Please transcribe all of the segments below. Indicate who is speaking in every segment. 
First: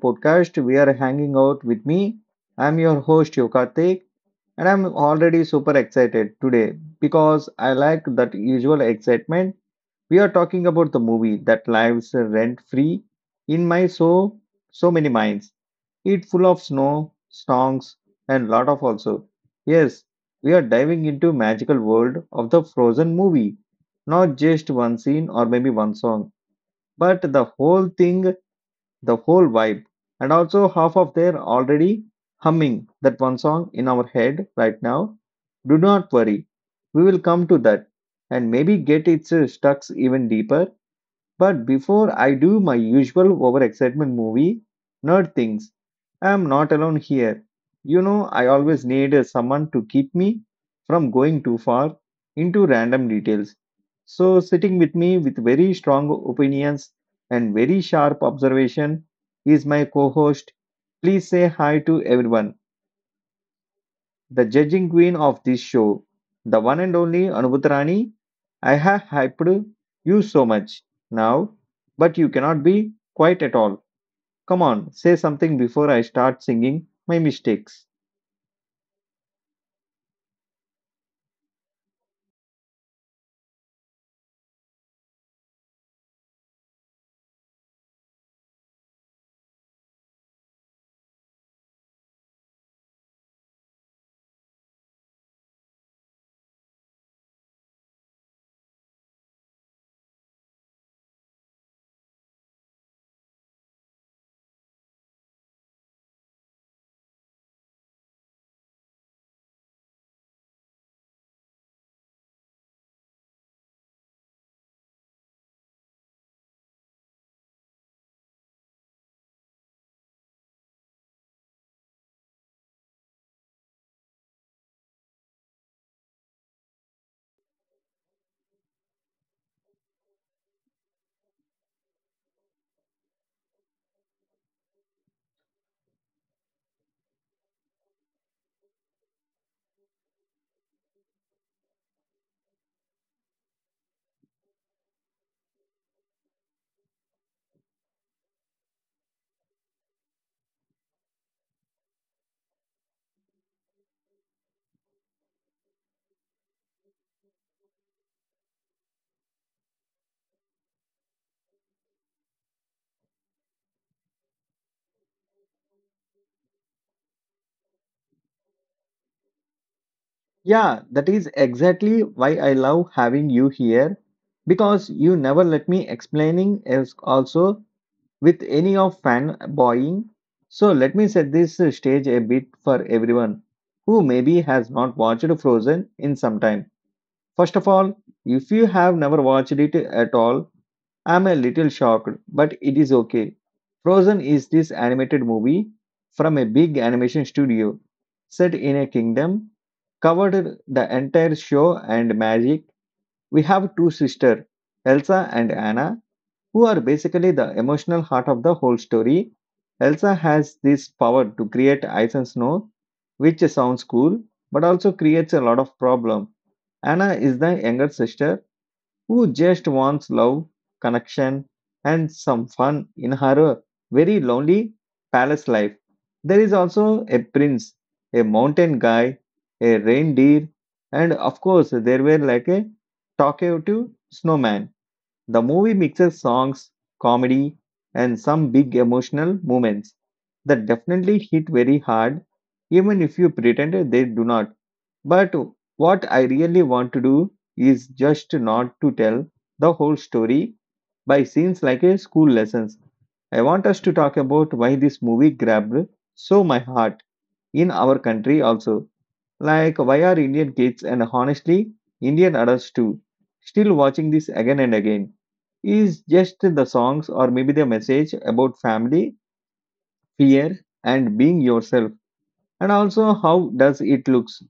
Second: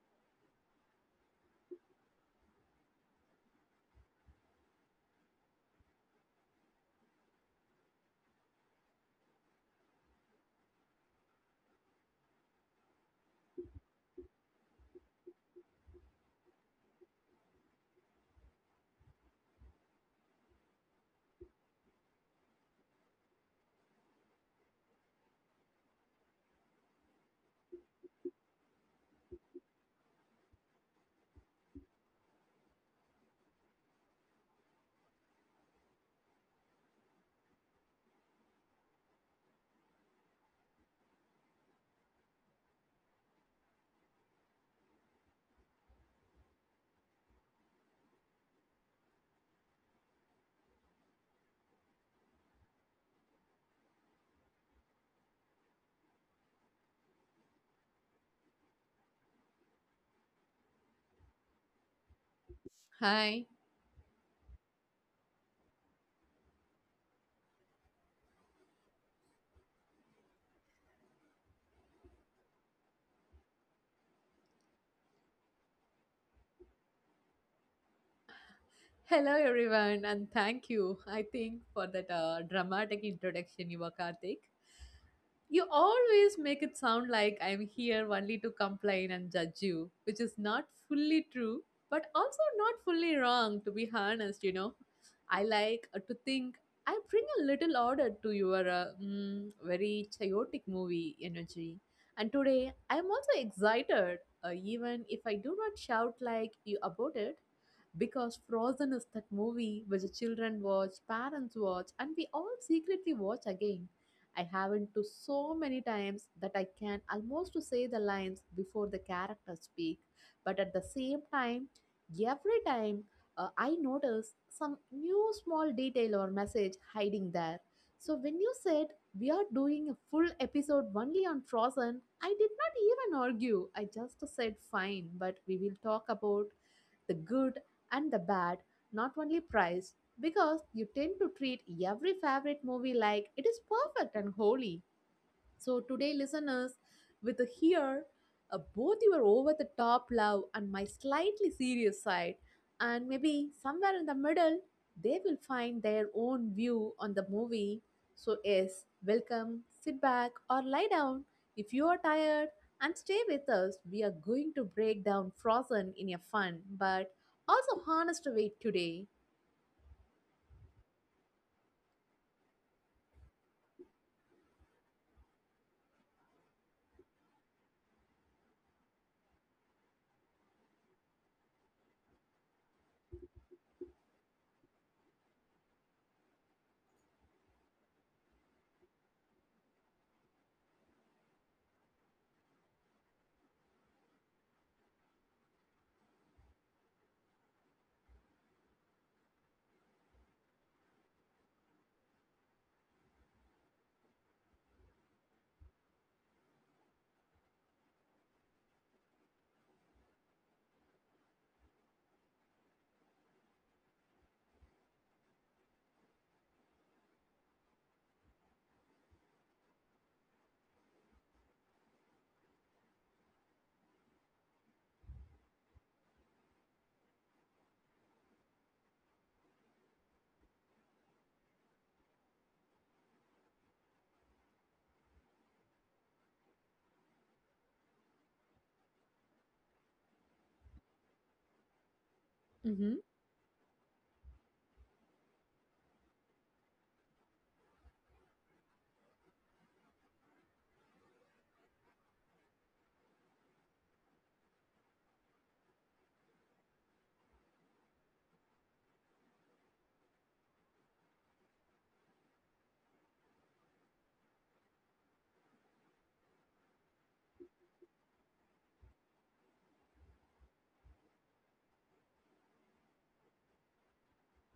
Speaker 1: Podcast. We are hanging out with me. I'm your host Yokartik and I'm already super excited today because I like that usual excitement. We are talking about the movie that lives rent free in my so many minds. It's full of snow, songs and lot of also. Yes, we are diving into magical world of the Frozen movie. Not just one scene or maybe one song, but the whole thing the whole vibe. And also, half of they already humming that one song in our head right now. Do not worry, we will come to that and maybe get its stucks even deeper. But before I do my usual overexcitement movie nerd things, I am not alone here. You know, I always need someone to keep me from going too far into random details. So, sitting with me with very strong opinions and very sharp observation is my co host. Please say hi to everyone.
Speaker 2: Hi.
Speaker 1: The judging queen of this show, the one and only Anubhutarani, I have hyped you so much now, but you cannot be quiet at all. Come on, say something before I start singing my mistakes.
Speaker 2: Hello, everyone, and thank you, I think, for that dramatic introduction, you were Karthik. You always make it sound like I'm here only to complain and judge you, which is not fully true, but also not fully wrong, to be honest, I like to think I bring a little order to your very chaotic movie energy. And today, I'm also excited, even if I do not shout like you about it, because Frozen is that movie which the children watch, parents watch, and we all secretly watch again. I haven't to so many times that I can almost to say the lines before the characters speak. But at the same time, every time I notice some new small detail or message hiding there. So when you said we are doing a full episode only on Frozen, I did not even argue. I just said fine, but we will talk about the good and the bad, not only price, because you tend to treat every favorite movie like it is perfect and holy. So, today, listeners, with a here both your over the top love and my slightly serious side, and maybe somewhere in the middle, they will find their own view on the movie. So, yes, welcome, sit back, or lie down if you are tired and stay with us. We are going to break down Frozen in a fun but also honest way today.
Speaker 1: Yeah, that is exactly why I love having you here because you never let me explaining else also with any of fanboying. So let me set this stage a bit for everyone who maybe has not watched Frozen in some time. First of all, if you have never watched it at all, I'm a little shocked, but it is okay. Frozen is this animated movie from a big animation studio set in a kingdom, covered the entire show and magic. We have two sisters, Elsa and Anna, who are basically the emotional heart of the whole story. Elsa has this power to create ice and snow, which sounds cool, but also creates a lot of problem. Anna is the younger sister who just wants love, connection, and some fun in her very lonely palace life. There is also a prince, a mountain guy, a reindeer, and of course, there were like a talkative snowman. The movie mixes songs, comedy, and some big emotional moments that definitely hit very hard,
Speaker 2: Mm-hmm.
Speaker 1: even if you pretend they do not. But what I really want to do is just not to tell the whole story by scenes like a school lessons. I want us to talk about why this movie grabbed so my heart in our country also. Like why are Indian kids and honestly Indian adults too still watching this again and again? Is just the songs or maybe the message about family,
Speaker 2: افغانستان د ښارونه
Speaker 1: fear and being yourself and also how does it
Speaker 2: کوربه
Speaker 1: looks
Speaker 2: دی.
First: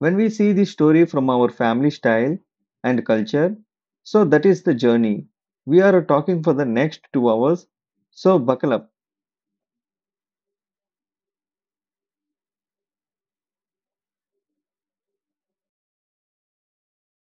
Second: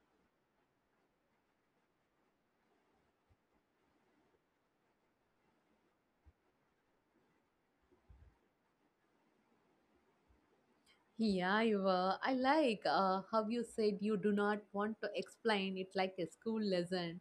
Speaker 1: when we see the story from our family style and culture. So that is the journey. We are talking for the next 2 hours. So buckle up.
Speaker 2: Yeah, you were. I like how you said you do not want to explain it like a school lesson,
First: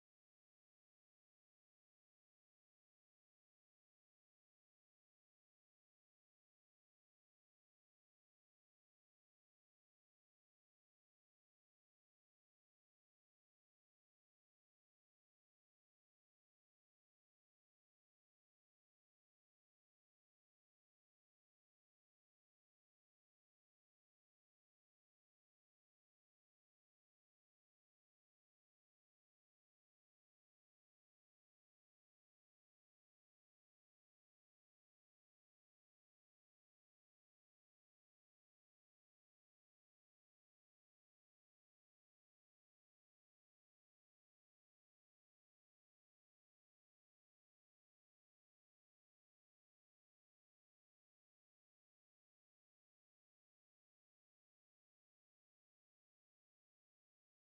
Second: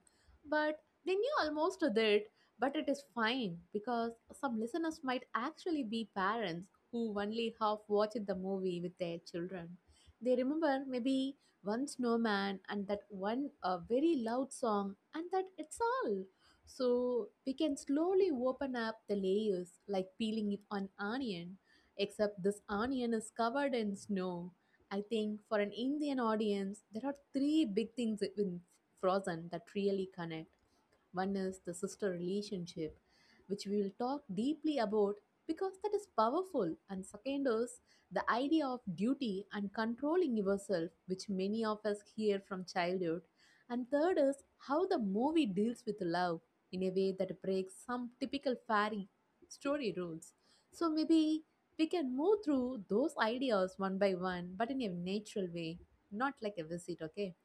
Speaker 2: but they knew almost did. But it is fine because some listeners might actually be parents who only half watched the movie with their children. They remember maybe one snowman and that one very loud song, and that it's all. So we can slowly open up the layers like peeling it on onion, except this onion is covered in snow. I think for an Indian audience, there are three big things in Frozen that really connect. One is the sister relationship, which we will talk deeply about because that is powerful. And second is the idea of duty and controlling yourself, which many of us hear from childhood. And third is how the movie deals with love in a way that breaks some typical fairy story rules. So maybe we can move through those ideas one by one, but in a natural way, not like a visit, okay?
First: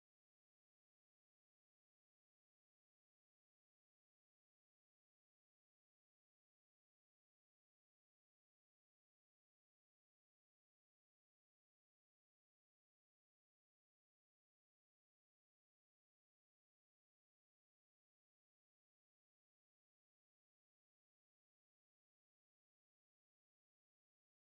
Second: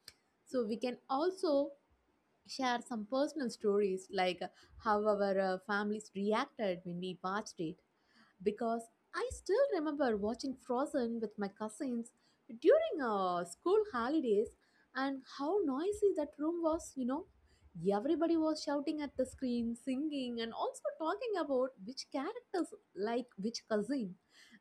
Speaker 2: So we can also share some personal stories like how our families reacted when we watched it, because I still remember watching Frozen with my cousins during school holidays and how noisy that room was, you know. Everybody was shouting at the screen, singing, and also talking about which characters like which cousin.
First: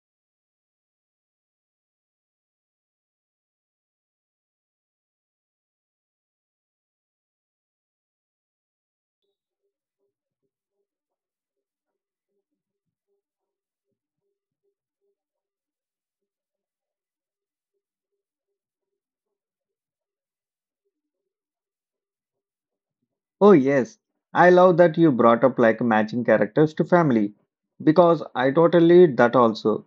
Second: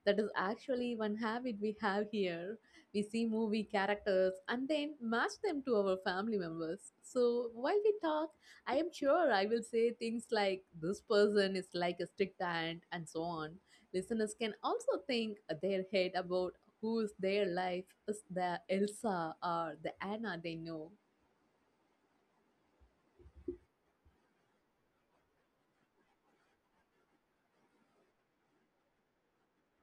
Speaker 2: That is actually one habit we have here. We see movie characters and then match them to our family members. So while we talk, I am sure I will say things like this person is like a strict aunt and so on. Listeners can also think their head about who's their life is the Elsa or the Anna they know.
Speaker 1: Oh yes, I love that you brought up like matching characters to family because I totally did that also.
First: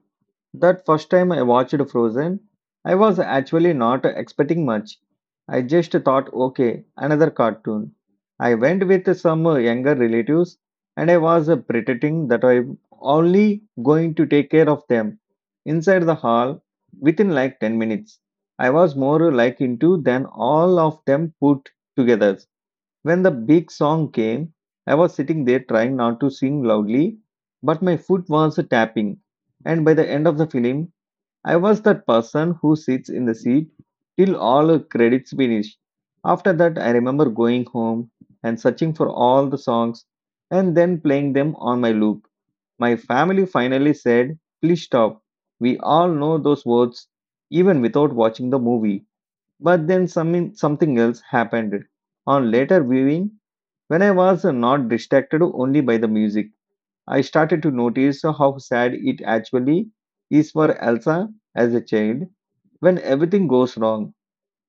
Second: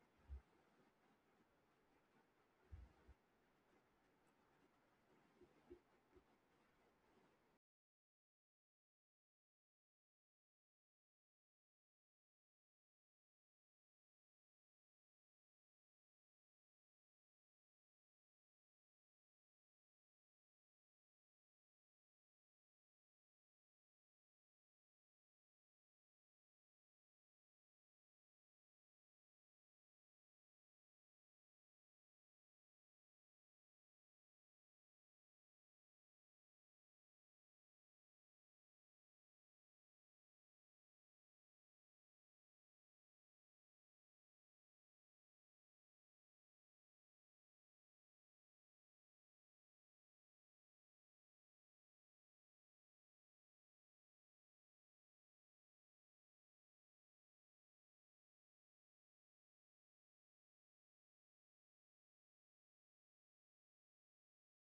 Speaker 1: That first time I watched Frozen, I was actually not expecting much. I just thought, okay, another cartoon. I went with some younger relatives and I was pretending that I'm only going to take care of them. Inside the hall, within like 10 minutes, I was more like into than all of them put together. When the big song came, I was sitting there trying not to sing loudly, but my foot was tapping. And by the end of the film, I was that person who sits in the seat till all credits finish. After that, I remember going home and searching for all the songs and then playing them on my loop. My family finally said, please stop. We all know those words even without watching the movie. But then something else happened. On later viewing, when I was not distracted only by the music, I started to notice how sad it actually is for Elsa as a child. When everything goes wrong,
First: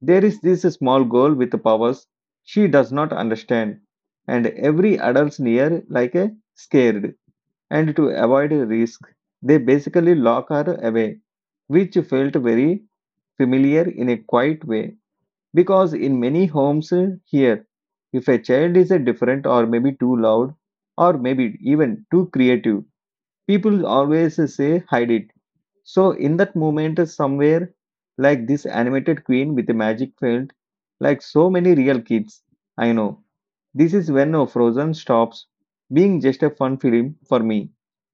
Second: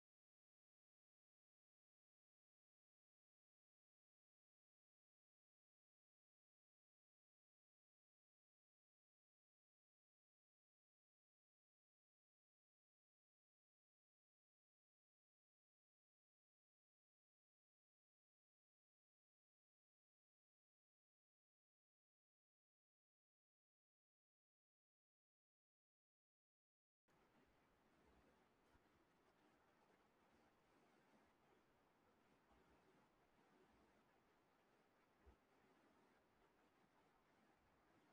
Speaker 1: there is this small girl with powers she does not understand, and every adult's near like a scared. And to avoid risk, they basically lock her away, which felt very familiar in a quiet way. Because in many homes here, if a child is different or maybe too loud or maybe even too creative, people always say hide it. So in that moment, somewhere like this animated queen with the magic felt like so many real kids. I know. This is when Frozen stops being just a fun film for me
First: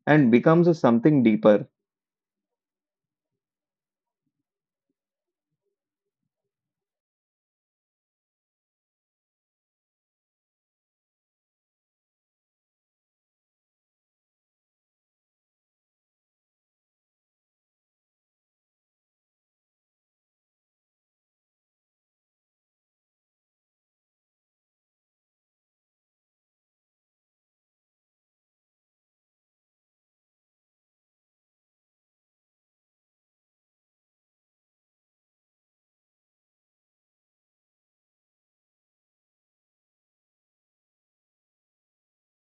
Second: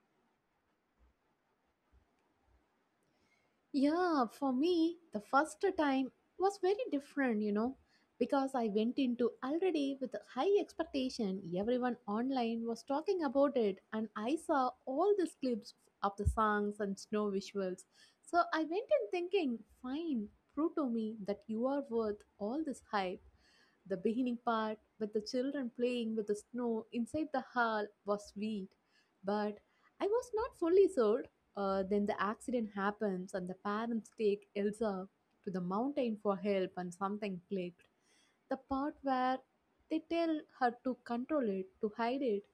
Speaker 1: and becomes something deeper.
Speaker 2: Yeah, for me, the first time was very different, you know, because I went into already with a high expectation. Everyone online was talking about it, and I saw all these clips of the songs and snow visuals. So I went in thinking, fine, prove to me that you are worth all this hype. The beginning part, with the children playing with the snow inside the hall, was sweet, but I was not fully sold. Then the accident happens, and the parents take Elsa to the mountain for help, and something clicked. The part where they tell her to control it, to hide it,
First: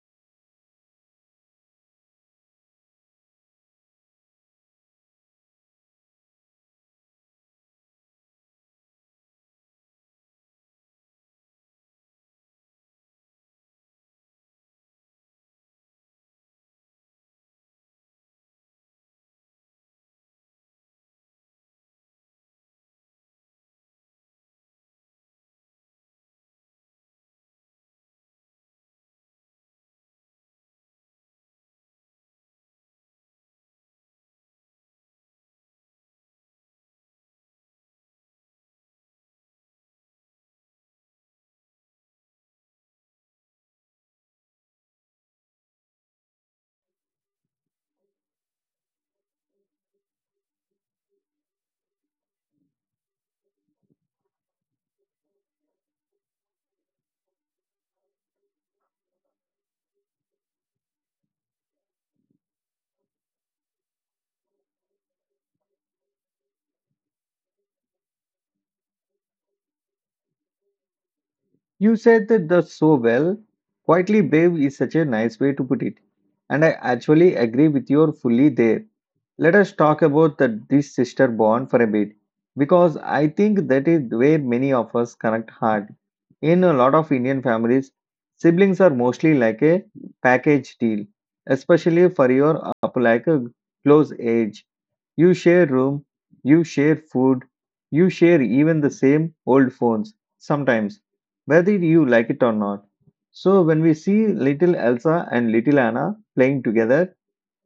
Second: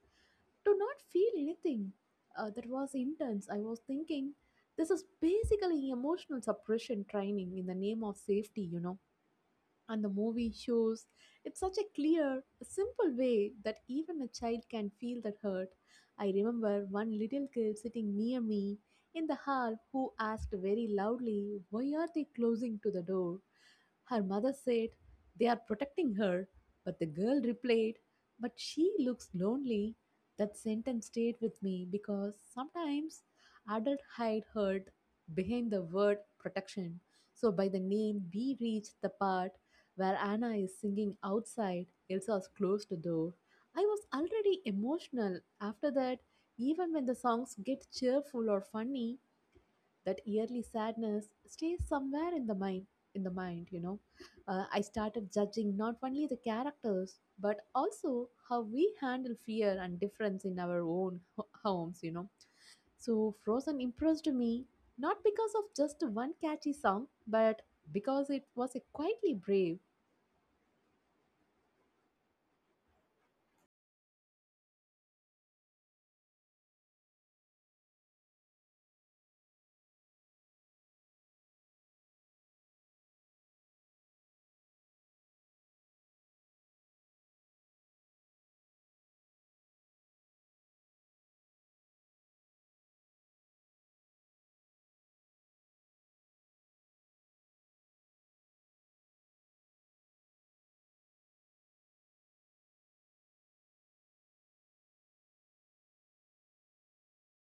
Speaker 2: to not feel anything. That was intense. I was thinking, this is basically emotional suppression training in the name of safety, you know. And the movie shows it's such a clear, simple way that even a child can feel that hurt. I remember one little girl sitting near me in the hall who asked very loudly, "Why are they closing to the door?" Her mother said, "They are protecting her." But the girl replied, "But she looks lonely." That sentence stayed with me because sometimes adult hide hurt behind the word protection. So by the name, we reach the part where Anna is singing outside Elsa's closed door. I was already emotional after that. Even when the songs get cheerful or funny, that yearly sadness stays somewhere in the mind. In the mind, you know, I started judging not only the characters but also how we handle fear and difference in our own homes. You know, so Frozen impressed me not because of just one catchy song, but because it was a quietly brave.
Speaker 1: You said that the so well. Quietly brave is such a nice way to put it. And I actually agree with you fully there. Let us talk about the this sister bond for a bit. Because I think that is where many of us connect hard. In a lot of Indian families, siblings are mostly like a package deal, especially for your up like a close age. You share room, you share food, you share even the same old phones sometimes whether you like it or not. So when we see little Elsa and little Anna playing together,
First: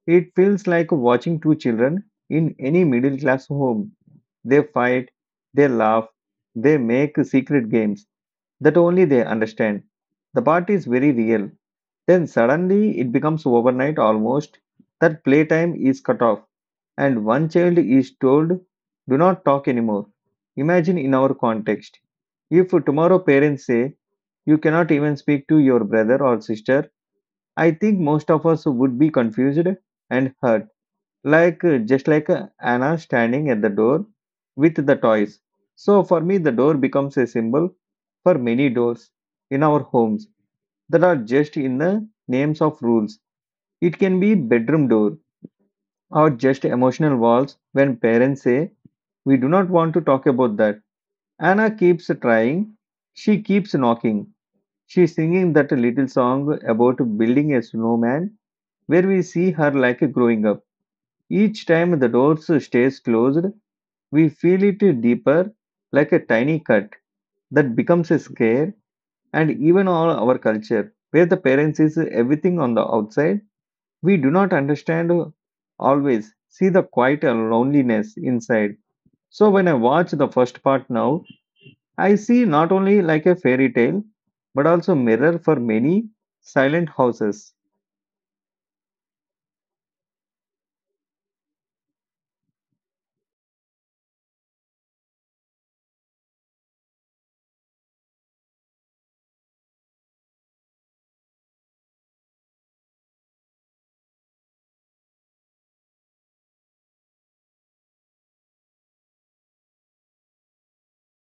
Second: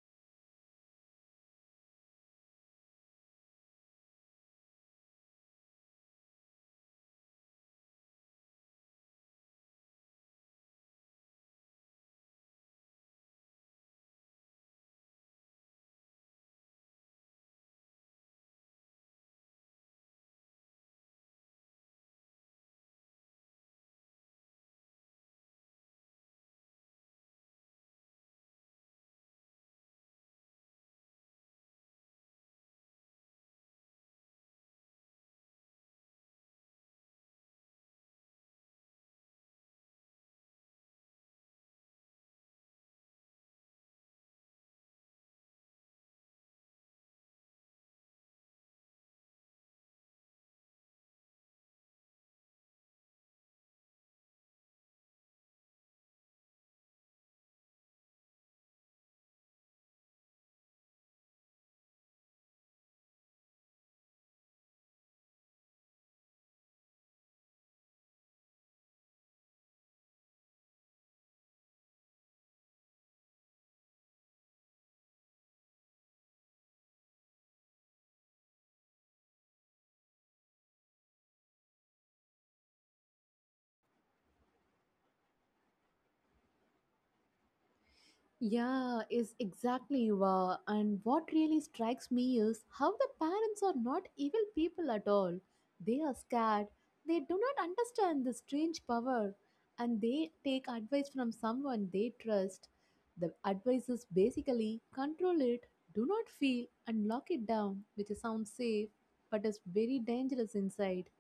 Speaker 1: it feels like watching two children in any middle class home. They fight, they laugh, they make secret games that only they understand. The part is very real. Then suddenly it becomes overnight almost that playtime is cut off and one child is told, do not talk anymore. Imagine in our context. If tomorrow parents say, you cannot even speak to your brother or sister, I think most of us would be confused and hurt, like just like Anna standing at the door with the toys. So for me, the door becomes a symbol for many doors in our homes that are just in the names of rules. It can be bedroom door or just emotional walls when parents say, we do not want to talk about that. Anna keeps trying, she keeps knocking. She's singing that little song about building a snowman where we see her like growing up. Each time the door stays closed, we feel it deeper like a tiny cut that becomes a scare and even all our culture where the parents is everything on the outside we do not understand always see the quiet loneliness inside. So when I watch the first part now, I see not only like a fairy tale, but also mirror for many silent houses.
Speaker 2: Yeah, is exactly wow. And what really strikes me is how the parents are not evil people at all. They are scared. They do not understand the strange power, and they take advice from someone they trust. The advice is basically control it, do not feel, and lock it down, which sounds safe, but is very dangerous inside.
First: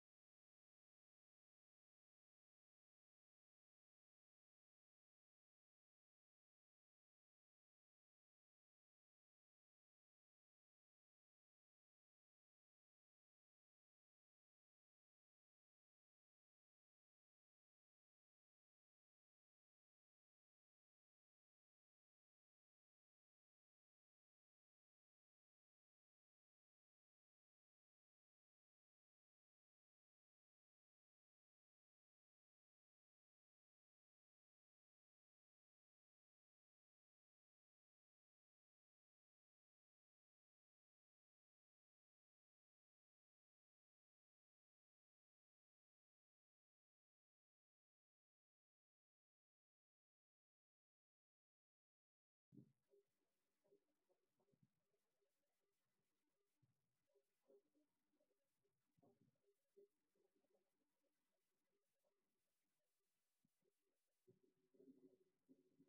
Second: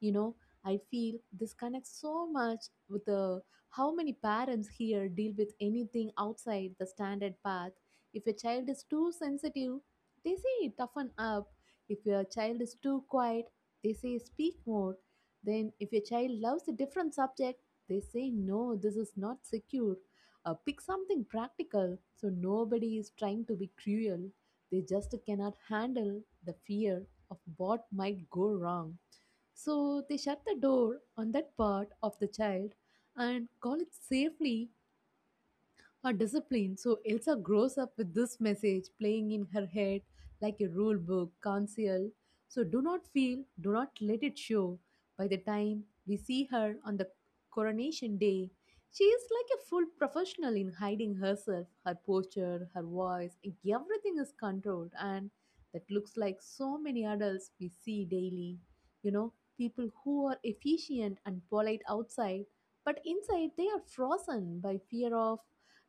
Speaker 2: You know, I feel this connects so much with the how many parents here deal with anything outside the standard path? If a child is too sensitive, they say toughen up. If your child is too quiet, they say speak more. Then, if your child loves a different subject, they say no, this is not secure. Pick something practical. So, nobody is trying to be cruel. They just cannot handle the fear of what might go wrong. So they shut the door on that part of the child and call it safely her discipline. So Elsa grows up with this message playing in her head like a rule book, counsel. So do not feel, do not let it show. By the time we see her on the coronation day, she is like a full professional in hiding herself, her posture, her voice, everything is controlled and that looks like so many adults we see daily. You know, people who are efficient and polite outside, but inside they are frozen by fear of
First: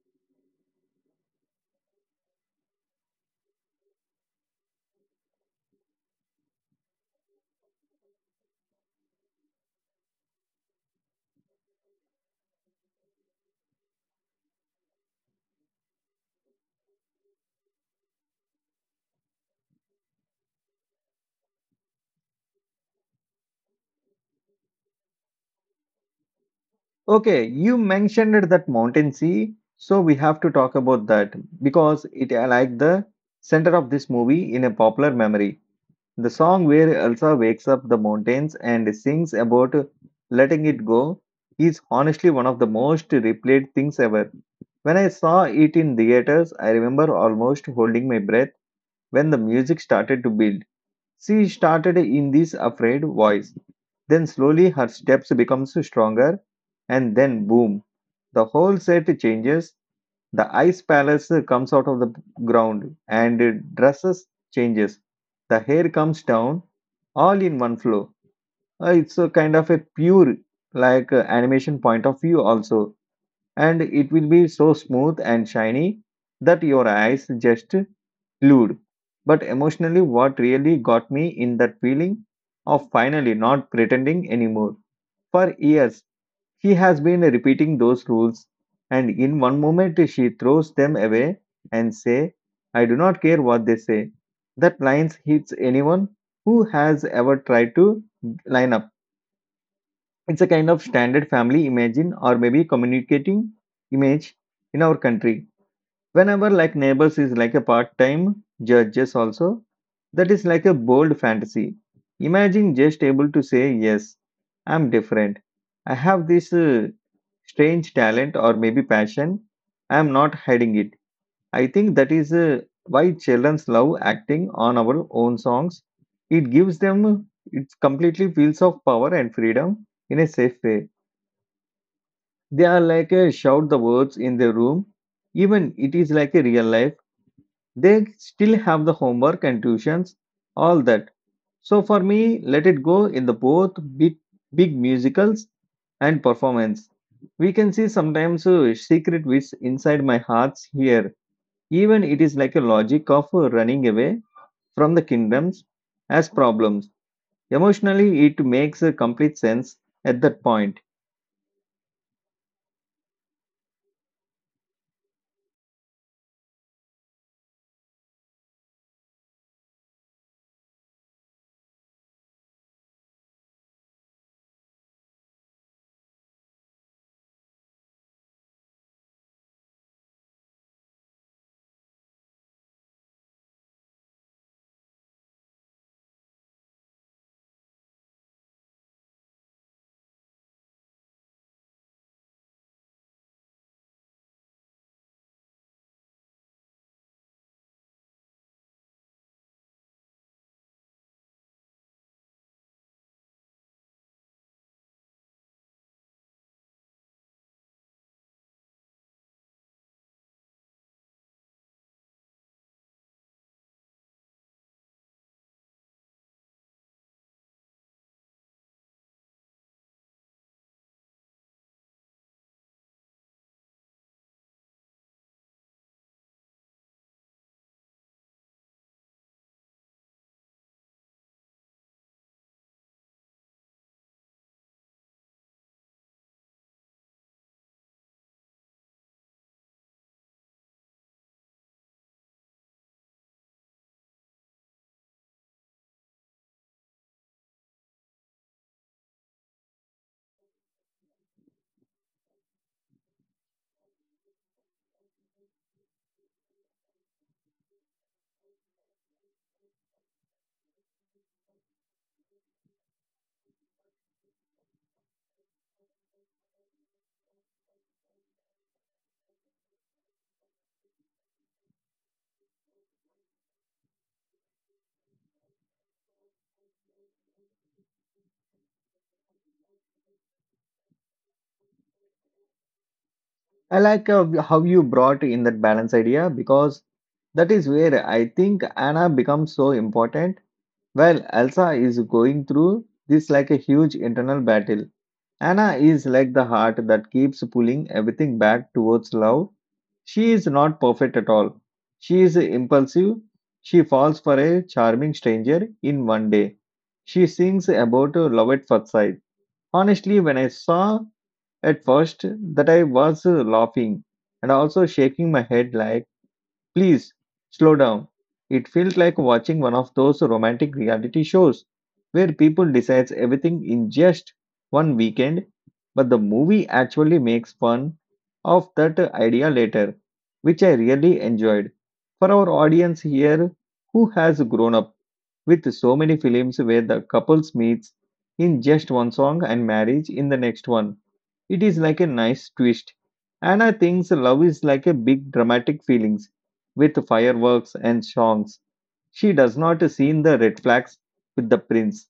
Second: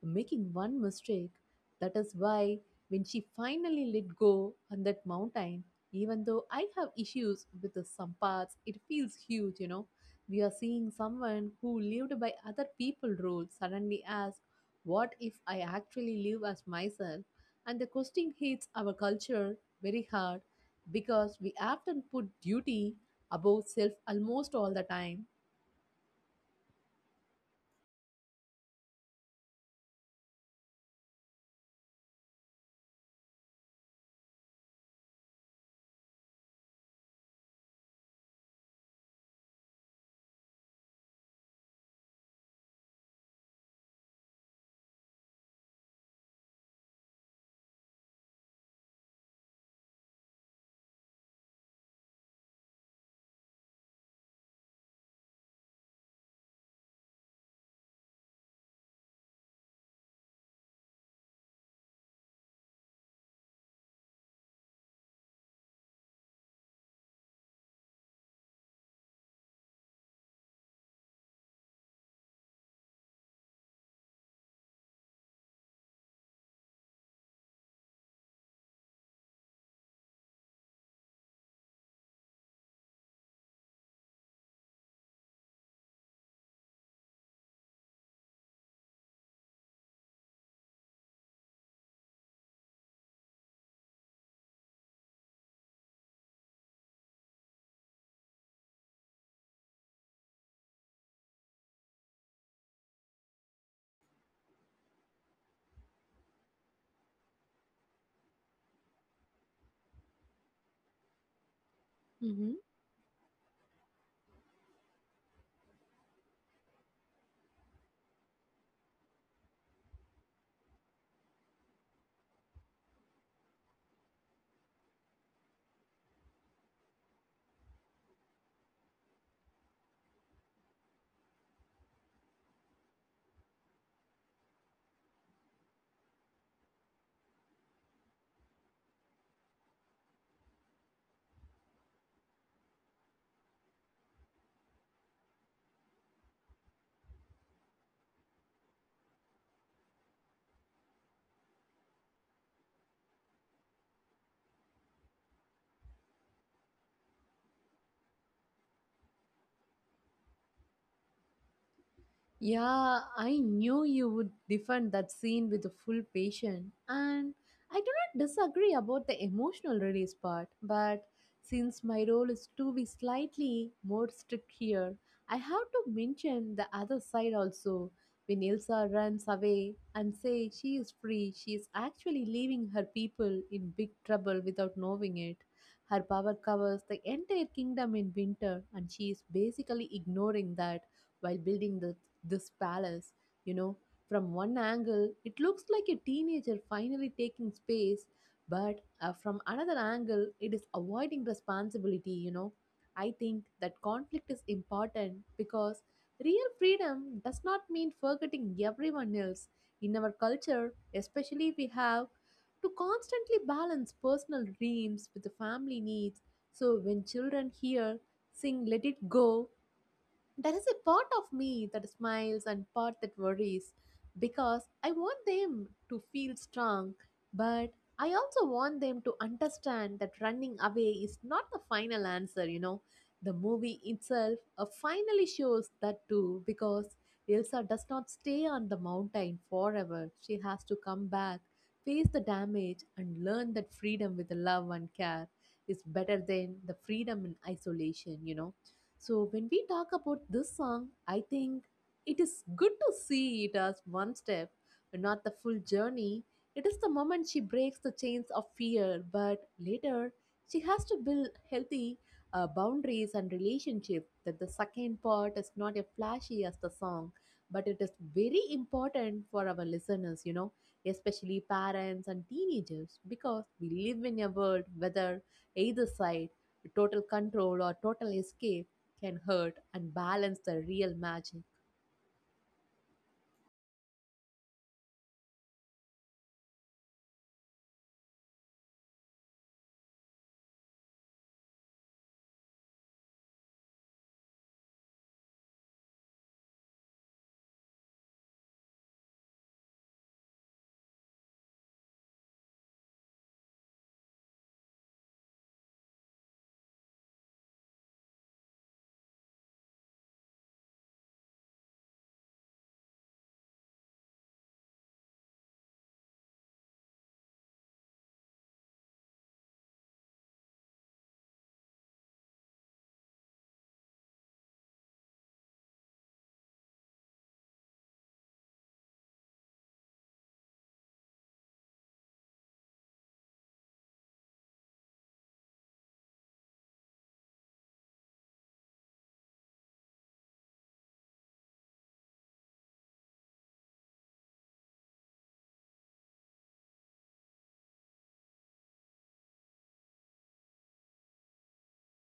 Speaker 2: making one mistake. That is why when she finally let go on that mountain, even though I have issues with the some parts, it feels huge, you know. We are seeing someone who lived by other people rules suddenly ask, "What if I actually live as myself?" And the question hits our culture very hard because we often put duty above self almost all the time.
Speaker 1: Okay, you mentioned that mountain sea, so we have to talk about that because it like the center of this movie in a popular memory. The song where Elsa wakes up the mountains and sings about letting it go is honestly one of the most replayed things ever. When I saw it in theaters, I remember almost holding my breath when the music started to build. She started in this afraid voice. Then slowly her steps becomes stronger, and then boom, the whole set changes. The ice palace comes out of the ground and dresses changes. The hair comes down all in one flow. It's a kind of a pure like animation point of view also and it will be so smooth and shiny that your eyes just glued. But emotionally, what really got me in that feeling of finally not pretending anymore. For years, she has been repeating those rules, and in one moment, she throws them away and say, "I do not care what they say." That lines hits anyone who has ever tried to line up it's a kind of standard family imagine or maybe communicating image in our country. Whenever like neighbors is like a part-time judges also, that is like a bold fantasy.
Speaker 2: Mm-hmm.
Speaker 1: Imagine just able to say yes, I'm different. I have this strange talent or maybe passion. I am not hiding it. I think that is why childrens love acting on our own songs. It gives them it completely feels of power and freedom in a safe way they are like a shout the words in the room. Even it is like a real life. They still have the homework and tuitions, all that. So for me, let it go in the both big musicals and performance. We can see sometimes secret wish inside my hearts here. Even it is like a logic of running away from the kingdoms as problems. Emotionally, it makes a complete sense at that point.
Speaker 2: Yeah, I knew you would defend that scene with a full passion, and I do not disagree about the emotional release part. But since my role is to be slightly more strict here, I have to mention the other side also. When Elsa runs away and says she is free, she is actually leaving her people in big trouble without knowing it. Her power covers the entire kingdom in winter, and she is basically ignoring that while building the this palace, you know. From one angle, it looks like a teenager finally taking space, but from another angle, it is avoiding responsibility, you know. I think that conflict is important because real freedom does not mean forgetting everyone else. In our culture, especially, we have to constantly balance personal dreams with the family needs. So when children hear sing Let It Go, there is a part of me that smiles and part that worries because I want them to feel strong, but I also want them to understand that running away is not the final answer, you know. The movie itself finally shows that too because Elsa does not stay on the mountain forever. She has to come back, face the damage, and learn that freedom with love and care is better than the freedom in isolation, you know. So, when we talk about this song, I think it is good to see it as one step, but not the full journey. It is the moment she breaks the chains of fear, but later she has to build healthy boundaries and relationship. That the second part is not as flashy as the song, but it is very important for our listeners, you know, especially parents and teenagers, because we live in a world whether either side, total control or total escape, can hurt and balance the real magic.
Speaker 1: I like how you brought in that balance idea because that is where I think Anna becomes so important. Well, Elsa is going through this like a huge internal battle. Anna is like the heart that keeps pulling everything back towards love. She is not perfect at all. She is impulsive. She falls for a charming stranger in one day. She sings about love at first sight. Honestly, when I saw at first, that I was laughing and also shaking my head like, please slow down. It felt like watching one of those romantic reality shows where people decides everything in just one weekend, but the movie actually makes fun of that idea later, which I really enjoyed. For our audience here who has grown up with so many films where the couples meets in just one song and marriage in the next one, it is like a nice twist. And I think so love is like a big dramatic feelings with fireworks and songs. She does not see in the red flags with the prince.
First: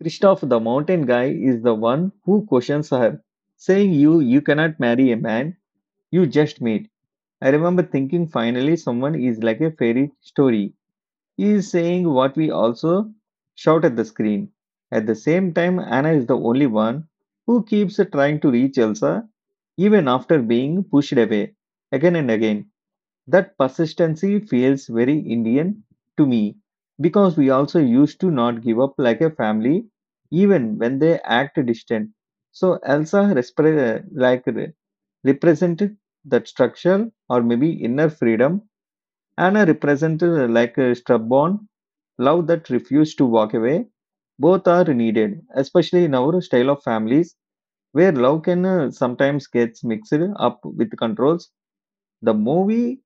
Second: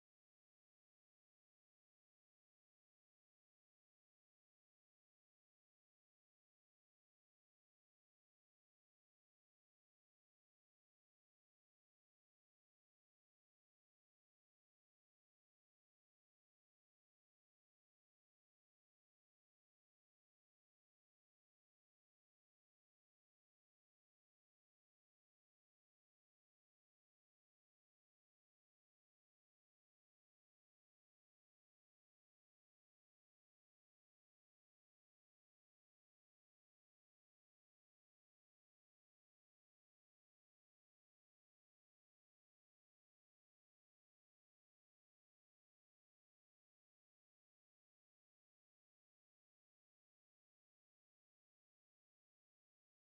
Speaker 1: Christoph the mountain guy is the one who questions her, saying you cannot marry a man you just meet. I remember thinking finally someone is like a fairy story. He is saying what we also shout at the screen. At the same time, Anna is the only one who keeps trying to reach Elsa even after being pushed away again and again. That persistency feels very Indian to me because we also used to not give up like a family even when they act distant. So Elsa represented that structure or maybe inner freedom, and I represented like a stubborn love that refused to walk away. Both are needed, especially in our style of families where love can sometimes gets mixed up with controls. The movie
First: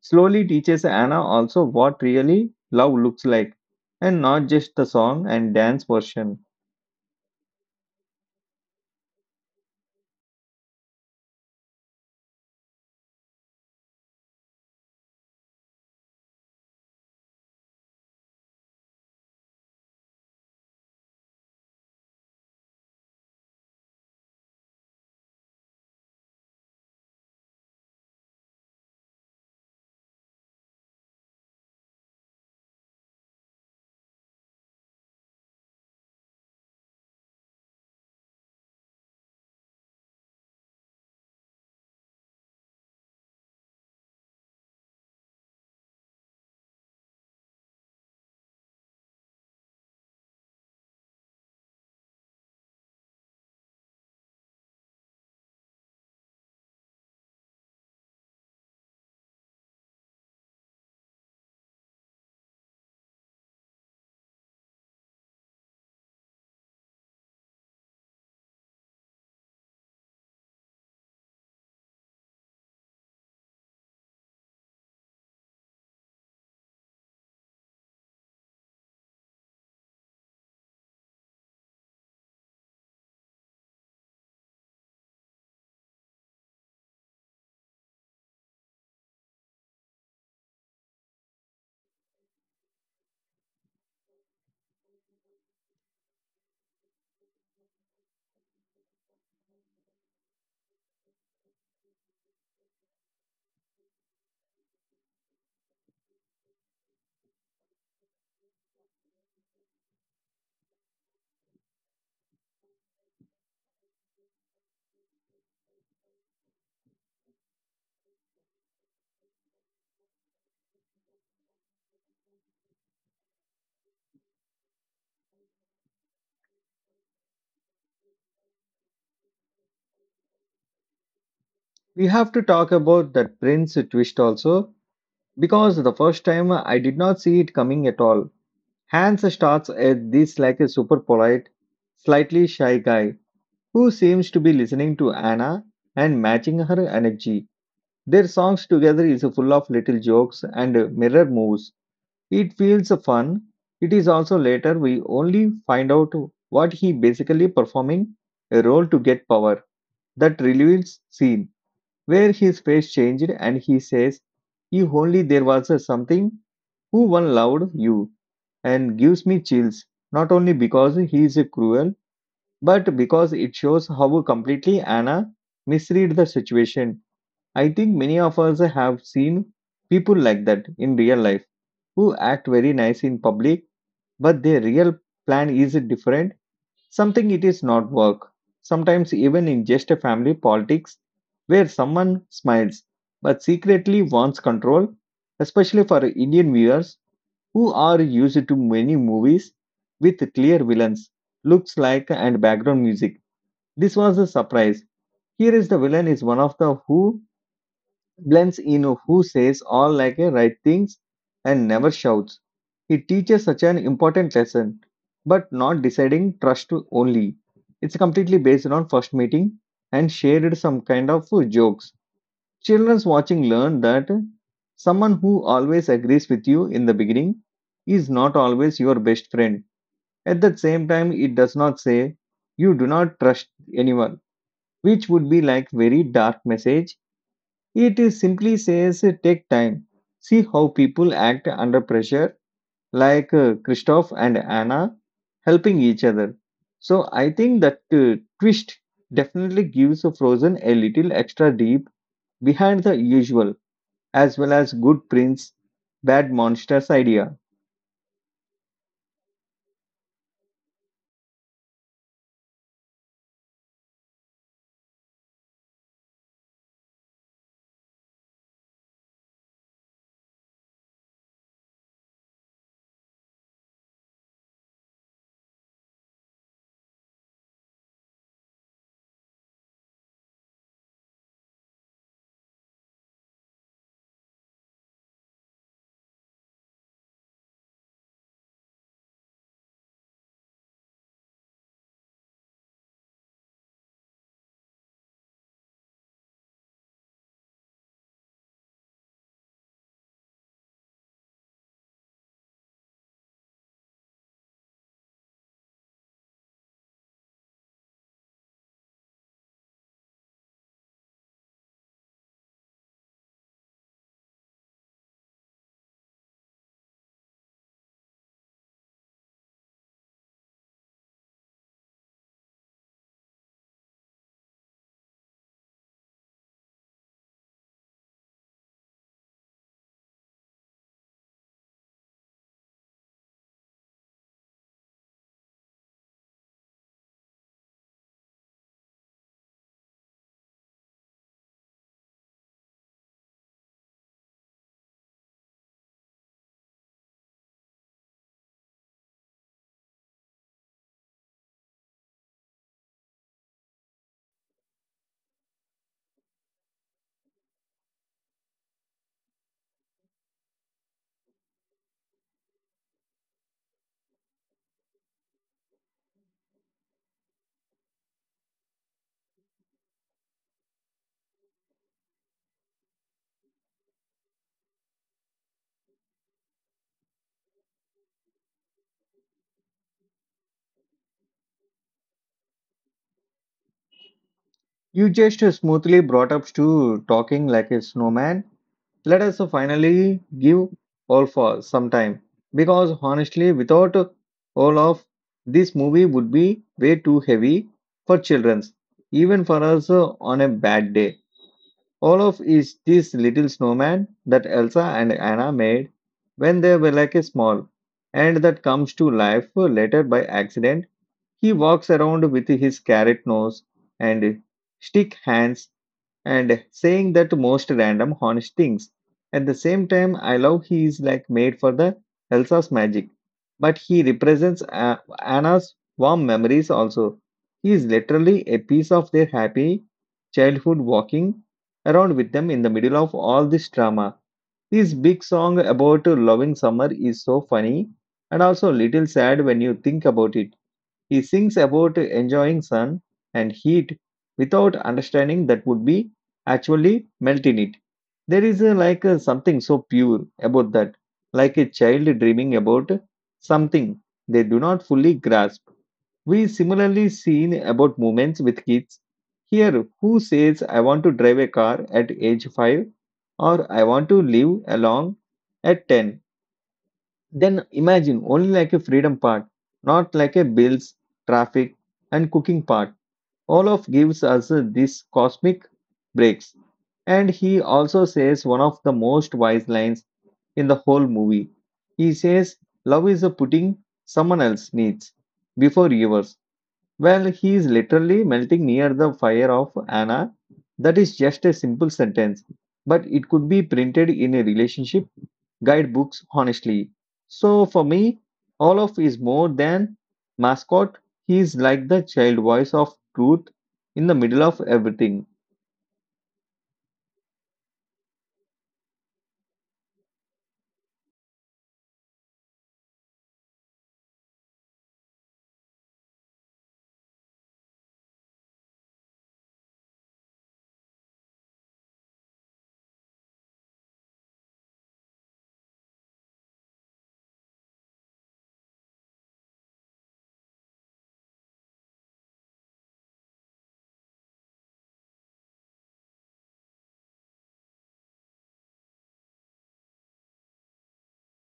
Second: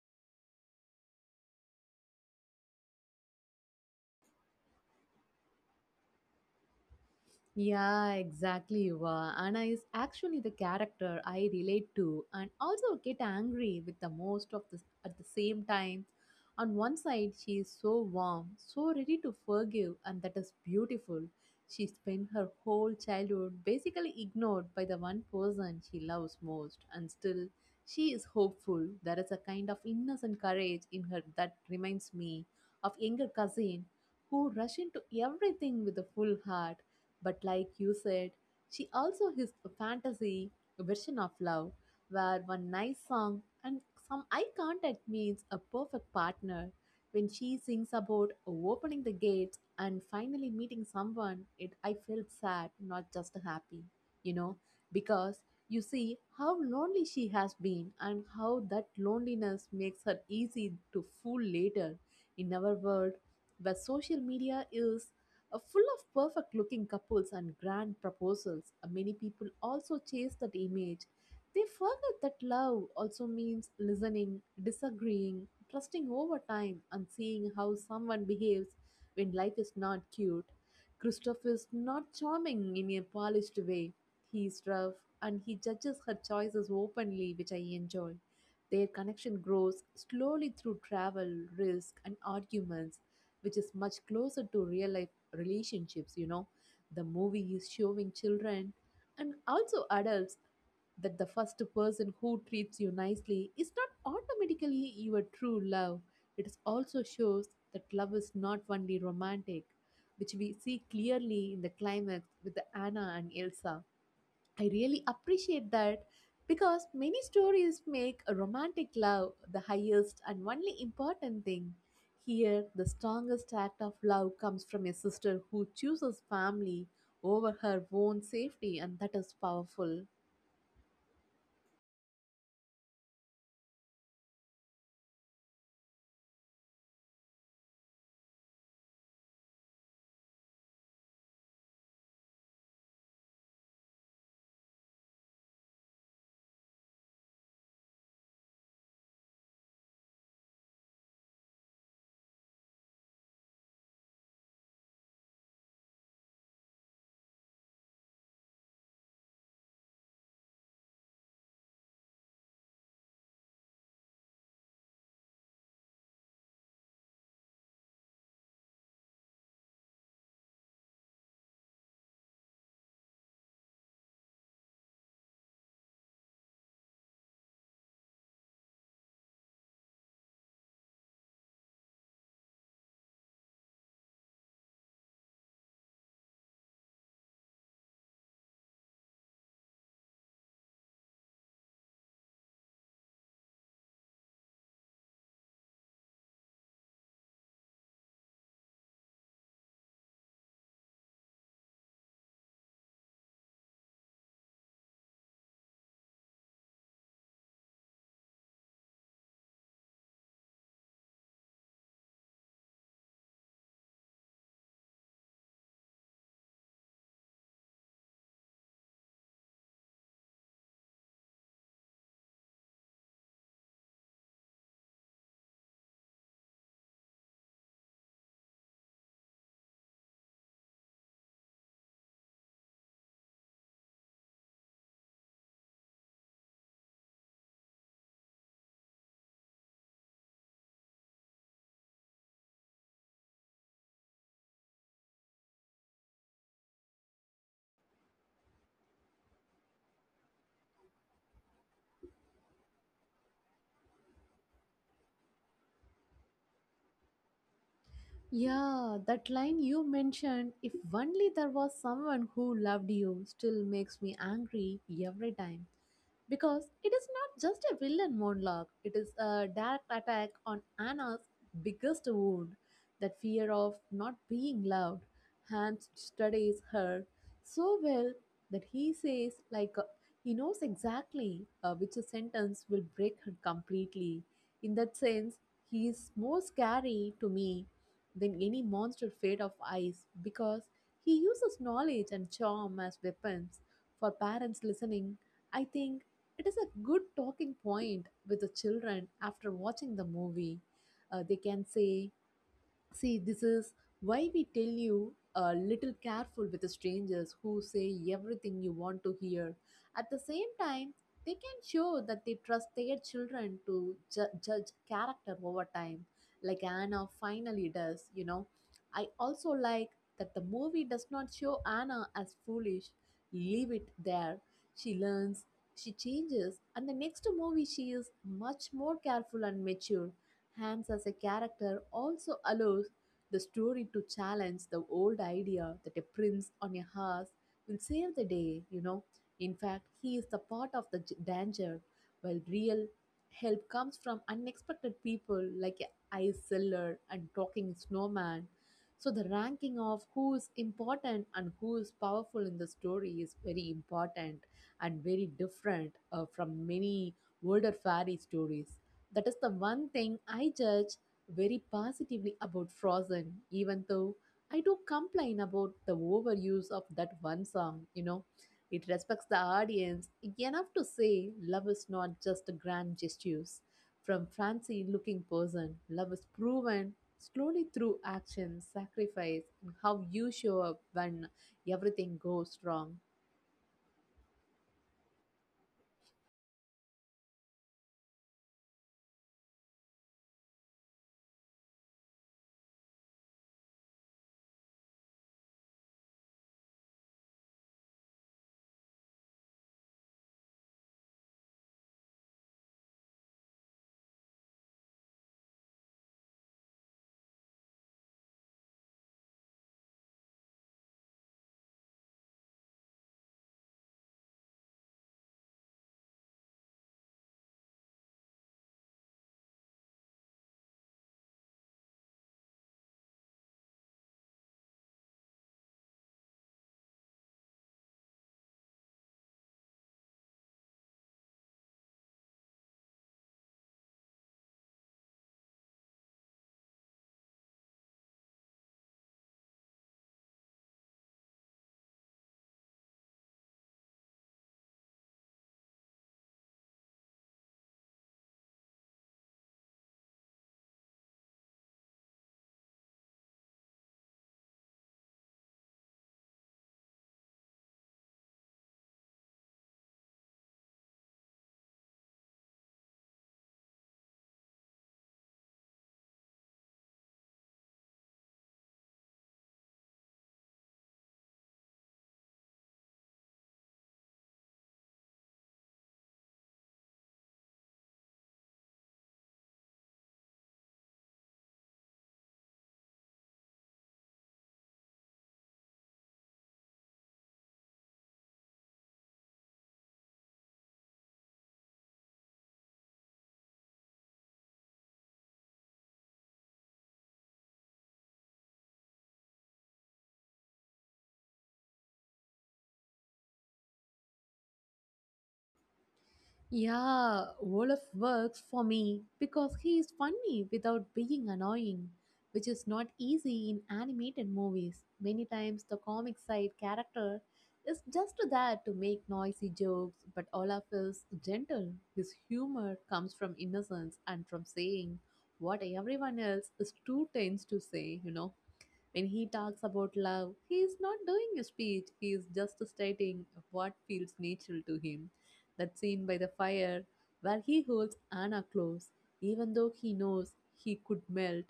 Speaker 1: slowly teaches Anna also what really love looks like, and not just the song and dance version.
Speaker 2: Yeah, exactly. Yuva. Anna is actually the character I relate to and also get angry with the most of this at the same time. On one side, she is so warm, so ready to forgive, and that is beautiful. She spent her whole childhood basically ignored by the one person she loves most, and still she is hopeful. There is a kind of innocent courage in her that reminds me of younger cousin who rush into everything with a full heart but like you said, she also has a fantasy version of love where one nice song and some eye contact means a perfect partner. When she sings about opening the gates and finally meeting someone, it I felt sad, not just happy, you know, because you see how lonely she has been and how that loneliness makes her easy to fool later. In our world, where social media is full of perfect looking couples and grand proposals, many people also chase that image. They forget that love also means listening, disagreeing, trusting over time, and seeing how someone behaves when life is not cute. Christoph is not charming in a polished way. He is rough and he judges her choices openly, which I enjoy. Their connection grows slowly through travel, risk, and arguments, which is much closer to real life relationships, you know. The movie is showing children and also adults that the first person who treats you nicely is not automatically your true love. It is also shows that love is not only romantic, which we see clearly in the climax with the Anna and Elsa. I really appreciate that because many stories make a romantic love the highest and only important thing. Here, the strongest act of love comes from a sister who chooses family over her own safety, and that is powerful.
Speaker 1: We have to talk about that Prince twist also because the first time I did not see it coming at all. Hans starts as this like a super polite, slightly shy guy who seems to be listening to Anna and matching her energy. Their songs together is full of little jokes and mirror moves. It feels fun. It is also later we only find out what he basically performing a role to get power. That reveals scene where his face changed and he says, "If only there was a something who one loved you," and gives me chills. Not only because he is cruel, but because it shows how completely Anna misread the situation. I think many of us have seen people like that in real life who act very nice in public, but their real plan is different. Something it is not work. Sometimes even in just a family politics where someone smiles but secretly wants control, especially for Indian viewers who are used to many movies with clear villains, looks like and background music. This was a surprise. Here is the villain is one of the who Blends Eno, who says all like a right things and never shouts. He teaches such an important lesson, but not deciding trust only. It's completely based on first meeting and shared some kind of jokes. Children's watching learn that someone who always agrees with you in the beginning is not always your best friend. At the same time, it does not say you do not trust anyone, which would be like very dark message. It is simply says take time. See how people act under pressure, like Christoph and Anna helping each other. So I think that twist definitely gives Frozen a little extra deep behind the usual, as well as good prince, bad monsters idea.
Speaker 2: Yeah, that line you mentioned, if only there was someone who loved you, still makes me angry every time. Because it is not just a villain monologue, it is a direct attack on Anna's biggest wound, that fear of not being loved. Hans studies her so well that he says, like, he knows exactly which sentence will break her completely. In that sense, he is more scary to me than any monster fate of ice because he uses knowledge and charm as weapons. For parents listening, I think it is a good talking point with the children after watching the movie. They can say, see, this is why we tell you a little careful with the strangers who say everything you want to hear. At the same time, they can show that they trust their children to judge character over time, like Anna finally does, you know. I also like that the movie does not show Anna as foolish. Leave it there. She learns, she changes, and the next movie she is much more careful and mature. Hans as a character also allows the story to challenge the old idea that a prince on a horse will save the day, you know. In fact, he is the part of the danger, while real help comes from unexpected people like a ice seller and talking snowman. So the ranking of who is important and who is powerful in the story is very important and very different from many older fairy stories. That is the one thing I judge very positively about Frozen, even though I do complain about the overuse of that one song, you know. It respects the audience enough to say love is not just grand gestures. From fancy looking person, love is proven slowly through action, sacrifice, and how you show up when everything goes wrong.
Speaker 1: You just smoothly brought up to talking like a snowman. Let us finally give all for some time because honestly, without all of this movie would be way too heavy for children, even for us on a bad day. All of is this little snowman that Elsa and Anna made when they were like a small, and that comes to life later by accident. He walks around with his carrot nose and stick hands and saying that most random honest things. At the same time, I love he is like made for the Elsa's magic, but he represents Anna's warm memories also. He is literally a piece of their happy childhood walking around with them in the middle of all this drama. This big song about loving summer is so funny and also a little sad when you think about it. He sings about enjoying sun and heat without understanding that would be actually melt in it. There is a, like a, something so pure about that, like a child dreaming about something they do not fully grasp. We similarly seen about movements with kids. Here, who says I want to drive a car at age 5 or I want to live along at 10, then imagine only like a freedom part, not like a bills, traffic, and cooking part. Olaf gives us this cosmic breaks. And he also says one of the most wise lines in the whole movie. He says, love is a putting someone else needs before yours. Well, he is literally melting near the fire of Anna. That is just a simple sentence, but it could be printed in a relationship guidebooks, honestly. So for me, Olaf is more than mascot. He is like the child voice of truth in the middle of everything.
Speaker 2: Yeah, Olaf works for me because he is funny without being annoying, which is not easy in animated movies. Many times, the comic side character is just there to make noisy jokes, but Olaf is gentle. His humor comes from innocence and from saying what everyone else is too tense to say, you know. When he talks about love, he is not doing a speech, he is just stating what feels natural to him. That scene by the fire, where he holds Anna close, even though he knows he could melt,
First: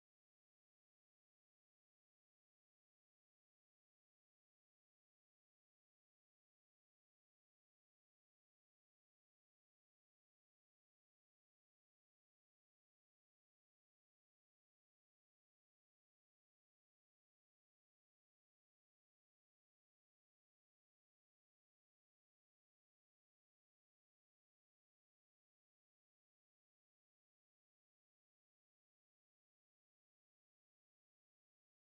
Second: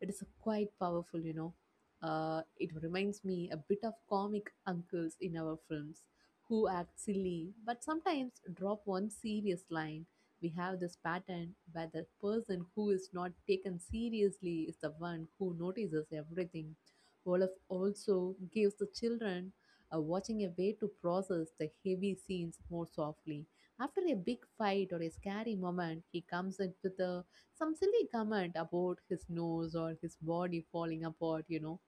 Speaker 2: it is quite powerful, you know. It reminds me a bit of comic uncles in our films who act silly but sometimes drop one serious line. We have this pattern where the person who is not taken seriously is the one who notices everything. Olaf also gives the children watching a way to process the heavy scenes more softly. After a big fight or a scary moment, he comes in with some silly comment about his nose or his body falling apart, you know.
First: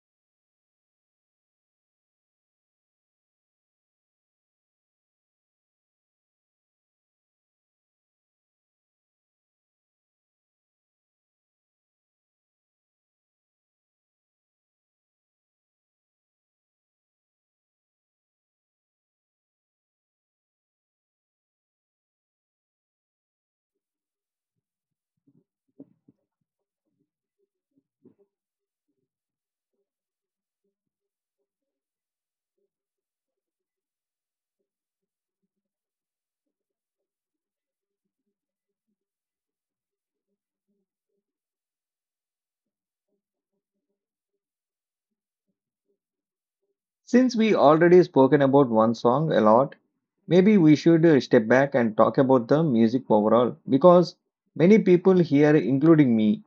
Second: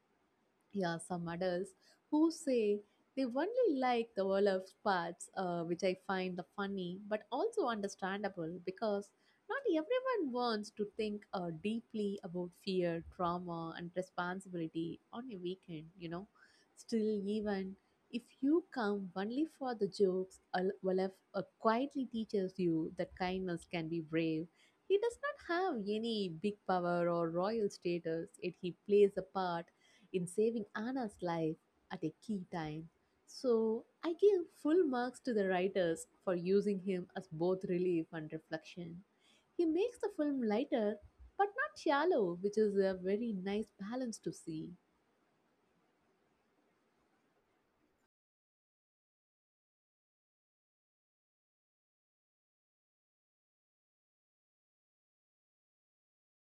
Speaker 2: Yeah, some adults who say they only like the Olaf parts, which I find the funny but also understandable because not everyone wants to think deeply about fear, trauma, and responsibility on a weekend, you know. Still, even if you come only for the jokes, Olaf quietly teaches you that kindness can be brave. He does not have any big power or royal status, yet he plays a part in saving Anna's life at a key time. So I give full marks to the writers for using him as both relief and reflection. He makes the film lighter but not shallow, which is a very nice balance to see.
Speaker 1: Since we already spoken about one song a lot, maybe we should step back and talk about the music overall because many people here, including me,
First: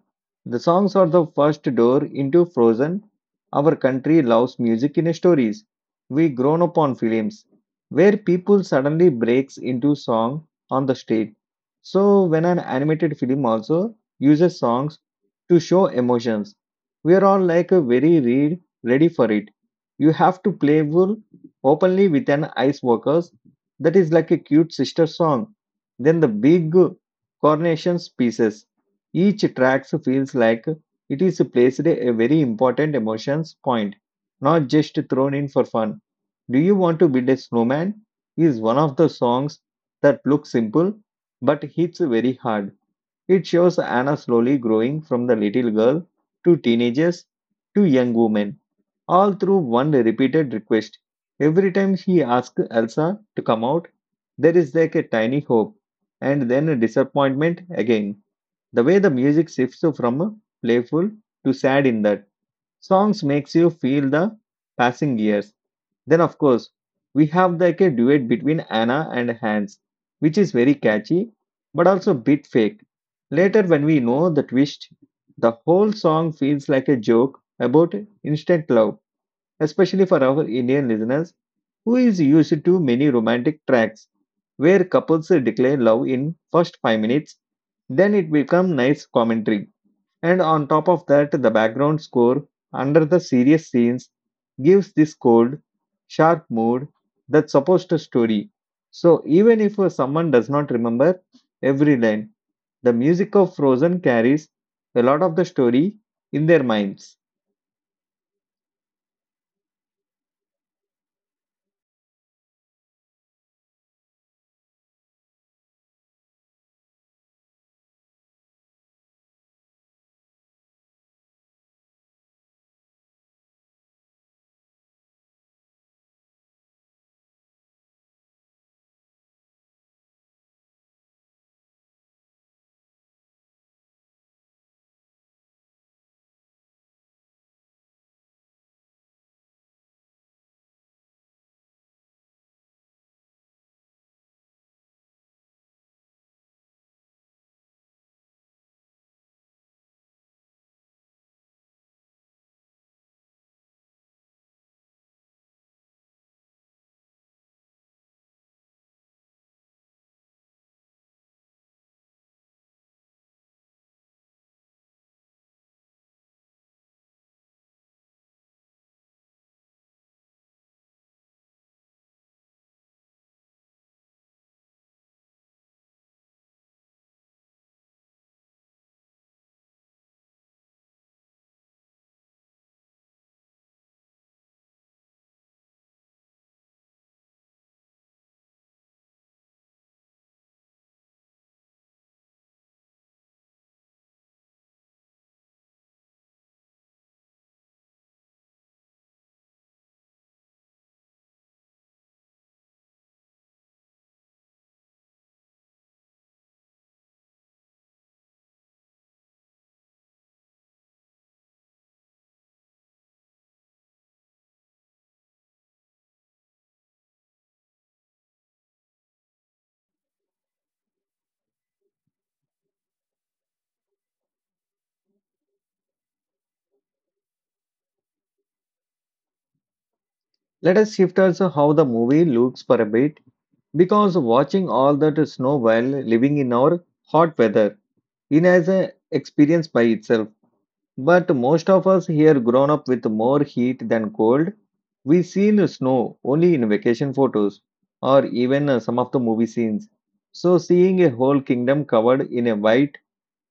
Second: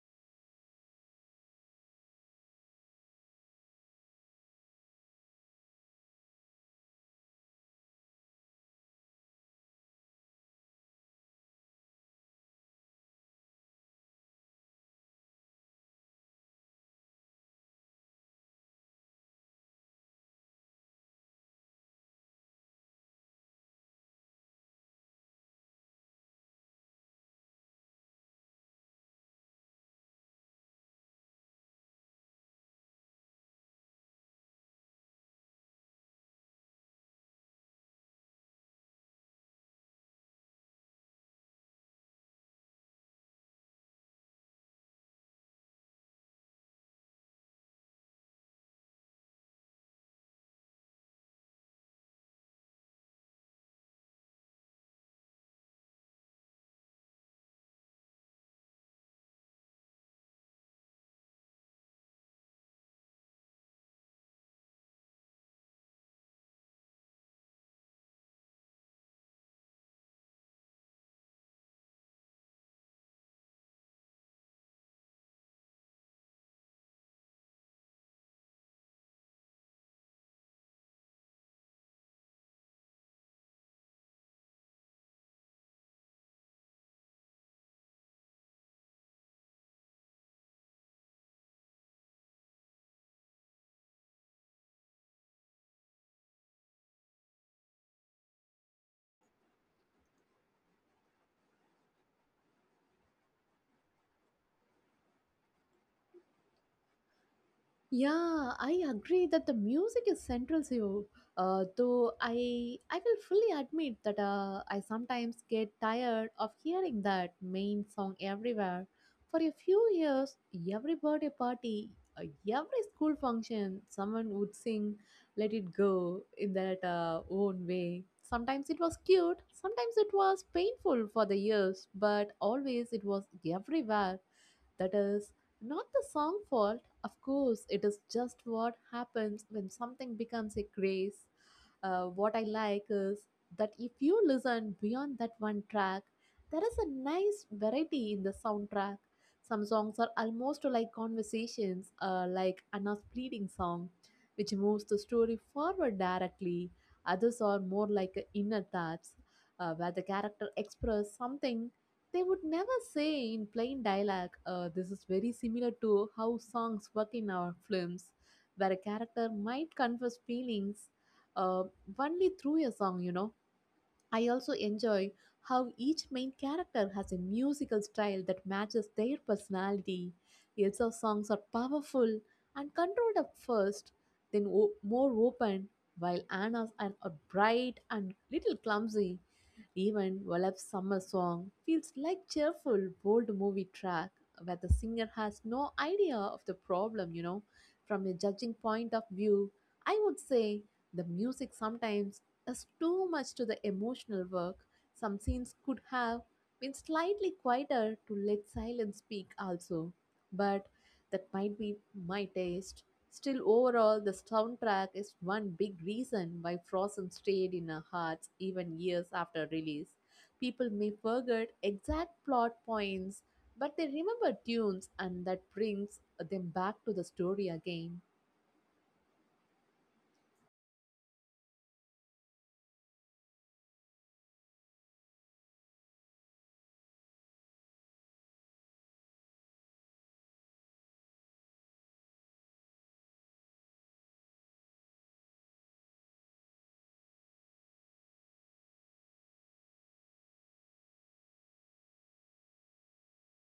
Speaker 1: the songs are the first door into Frozen. Our country loves music in stories. We grown up on films where people suddenly breaks into song on the stage. So when an animated film also uses songs to show emotions, we are all like a very read ready for it. You have to play playful openly with an ice worker that is like a cute sister song. Then the big coronations pieces. Each track feels like it is placed a very important emotions point, not just thrown in for fun. Do you want to build a snowman? Is one of the songs that looks simple but hits very hard. It shows Anna slowly growing from the little girl to teenagers to young woman all through one repeated request. Every time he asks Elsa to come out, there is like a tiny hope and then a disappointment again. The way the music shifts from playful to sad in that songs makes you feel the passing years. Then of course we have like a duet between Anna and Hans, which is very catchy but also a bit fake. Later when we know the twist, the whole song feels like a joke about instant love, especially for our Indian listeners who is used to many romantic tracks where couples declare love in first 5 minutes. Then it becomes nice commentary, and on top of that the background score under the serious scenes gives this cold sharp mood that's supposed to story. So even if someone does not remember every line, the music of Frozen carries a lot of the story in their minds.
Speaker 2: Yeah, I agree that the music is central to you. Though I will fully admit that I sometimes get tired of hearing that main song everywhere. For a few years, every birthday party, uh, every school function, someone would sing "Let It Go" in that own way. Sometimes it was cute, sometimes it was painful for the ears, but always it was everywhere. That is not the song fault, of course, it is just what happens when something becomes a craze. What I like is that if you listen beyond that one track, there is a nice variety in the soundtrack. Some songs are almost like conversations, like Anna's pleading song, which moves the story forward directly. Others are more like inner thoughts, where the character express something they would never say in plain dialogue. This is very similar to how songs work in our films, where a character might confess feelings uh, only through a song, you know. I also enjoy how each main character has a musical style that matches their personality. Elsa's songs are powerful and controlled at first, then more open, while Anna's are bright and little clumsy. Even Valap's summer song feels like cheerful, bold movie track where the singer has no idea of the problem, you know. From a judging point of view, I would say the music sometimes is too much to the emotional work. Some scenes could have been slightly quieter to let silence speak also. But that might be my taste. Still, overall, the soundtrack is one big reason why Frozen stayed in our hearts even years after release. People may forget exact plot points, but they remember tunes, and that brings them back to the story again.
Speaker 1: Let us shift also how the movie looks for a bit, because watching all that snow while living in our hot weather in as an experience by itself. But most of us here grown up with more heat than cold. We seen snow only in vacation photos or even some of the movie scenes. So seeing a whole kingdom covered in a white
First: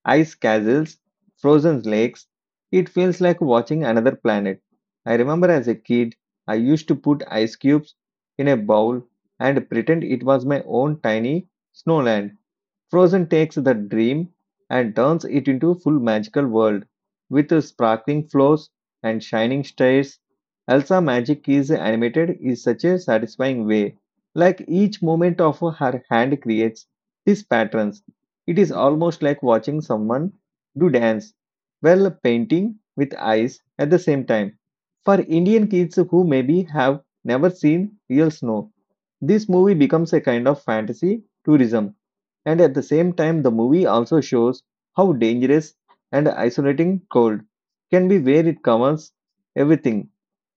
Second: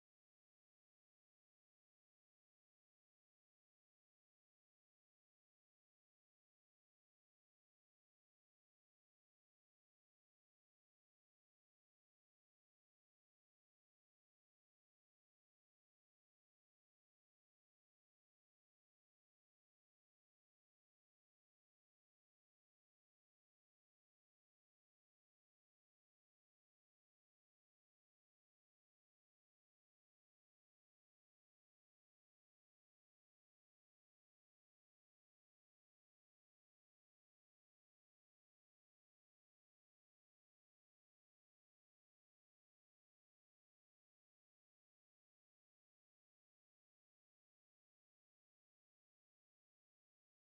Speaker 1: ice castles, frozen lakes. It feels like watching another planet. I remember as a kid, I used to put ice cubes in a bowl and pretend it was my own tiny snowland. Frozen takes the dream and turns it into a full magical world with sparkling floors and shining stairs. Elsa magic is animated in such a satisfying way. Like each movement of her hand creates these patterns. It is almost like watching someone do dance while painting with eyes at the same time. For Indian kids who maybe have never seen real snow, this movie becomes a kind of fantasy tourism, and at the same time, the movie also shows how dangerous and isolating cold can be where it covers everything.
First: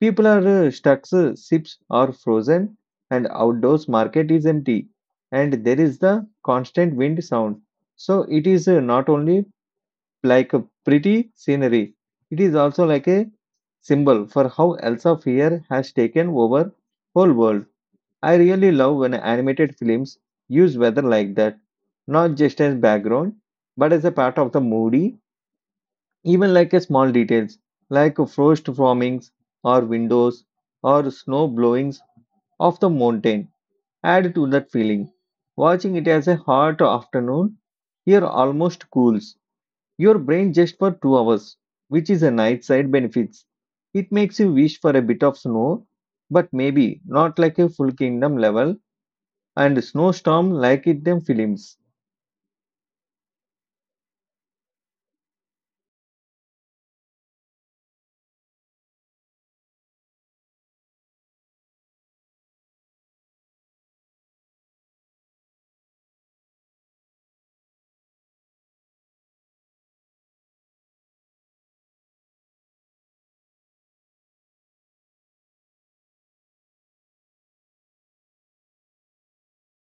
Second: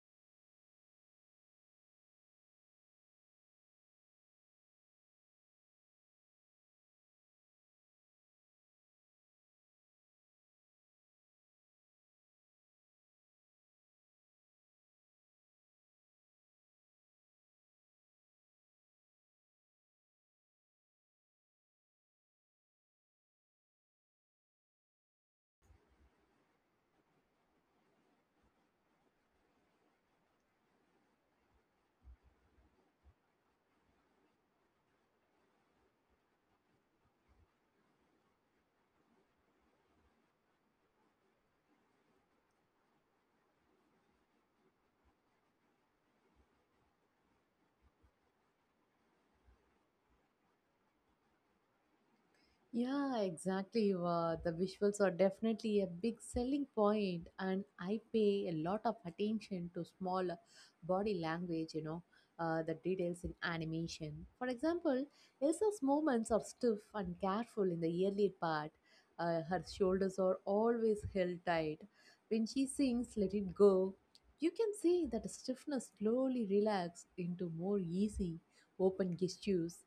Speaker 1: People are stuck, ships are frozen, and outdoors market is empty. And there is the constant wind sound. So it is not only like a pretty scenery, it is also like a symbol for how Elsa fear has taken over whole world. I really love when animated films use weather like that, not just as background, but as a part of the movie, even like a small details, like frost formings or windows or snow blowings of the mountain add to that feeling. Watching it as a hot afternoon here almost cools your brain just for 2 hours, which is a nice side benefits. It makes you wish for a bit of snow, but maybe not like a full kingdom level and snowstorm like it them films.
Speaker 2: Yeah, exactly. Wow. The visuals are definitely a big selling point, and I pay a lot of attention to small body language, you know, the details in animation. For example, Elsa's movements are stiff and careful in the early part. Her shoulders are always held tight. When she sings Let It Go, you can see that stiffness slowly relaxed into more easy, open gestures.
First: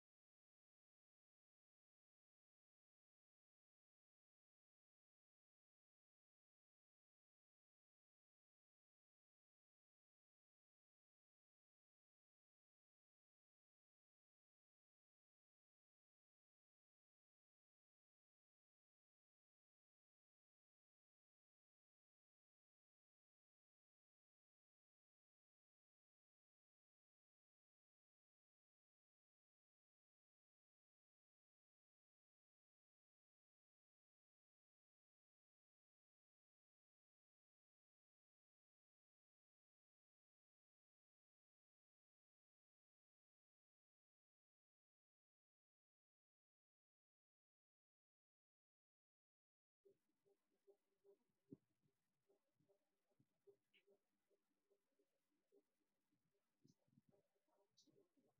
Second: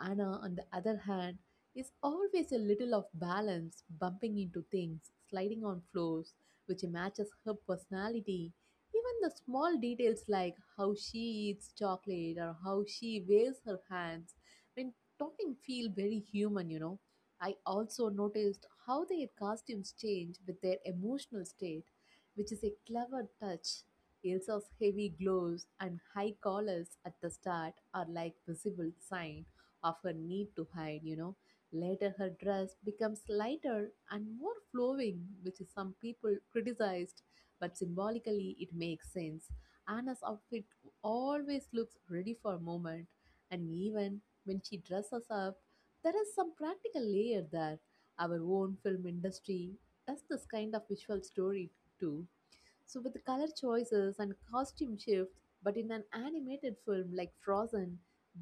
Speaker 2: Anna, on the other hand, is always a little off balance, bumping into things, sliding on floors, which matches her personality. Even the small details like how she eats chocolate or how she waves her hands when talking feel very human, you know. I also noticed how their costumes change with their emotional state, which is a clever touch. Elsa's heavy gloves and high collars at the start are like visible sign of her need to hide, you know. Later, her dress becomes lighter and more flowing, which is some people criticized, but symbolically it makes sense. Anna's outfit always looks ready for movement, and even when she dresses up, there is some practical layer there. Our own film industry does this kind of visual story too. So, with color choices and costume shifts, but in an animated film like Frozen,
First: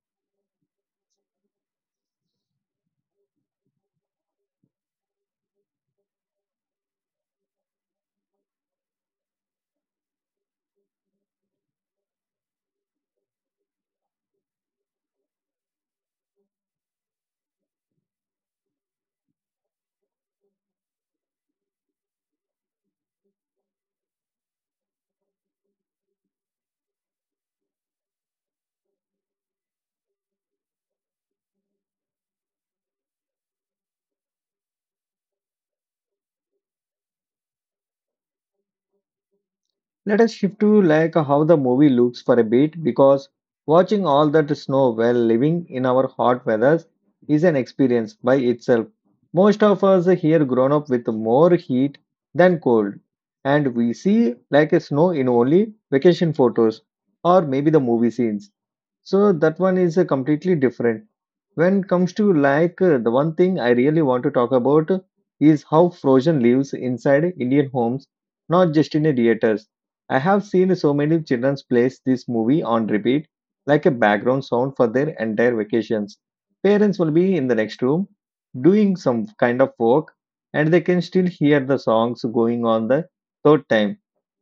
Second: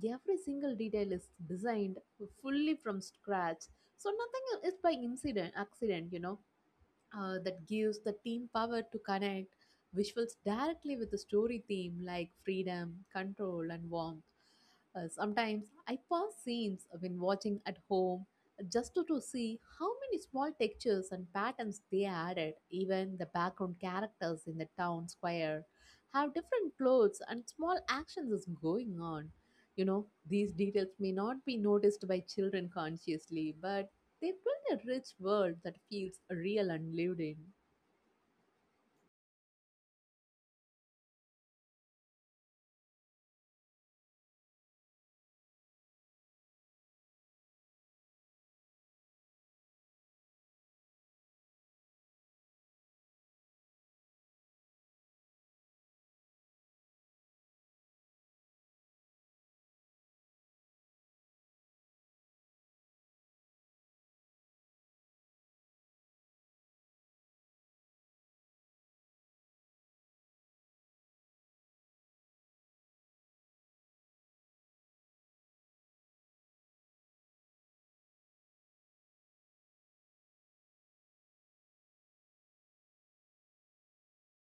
Speaker 2: every single detail is designed fully from scratch. So, nothing is by incident, accident, you know. That gives the team power to connect visuals directly with the story theme like freedom, control, and warmth. Sometimes I pause scenes when watching at home just to see how many small textures and patterns they added. Even the background characters in the town square have different clothes and small actions is going on. You know, these details may not be noticed by children consciously, but they build a rich world that feels real and lived in.
Speaker 1: Let us shift to like how the movie looks for a bit because watching all that snow while living in our hot weathers is an experience by itself. Most of us here grown up with more heat than cold, and we see like a snow in only vacation photos or maybe the movie scenes. So that one is completely different. When it comes to like the one thing I really want to talk about is how Frozen lives inside Indian homes, not just in the theaters. I have seen so many children play this movie on repeat like a background sound for their entire vacations. Parents will be in the next room doing some kind of work, and they can still hear the songs going on the third time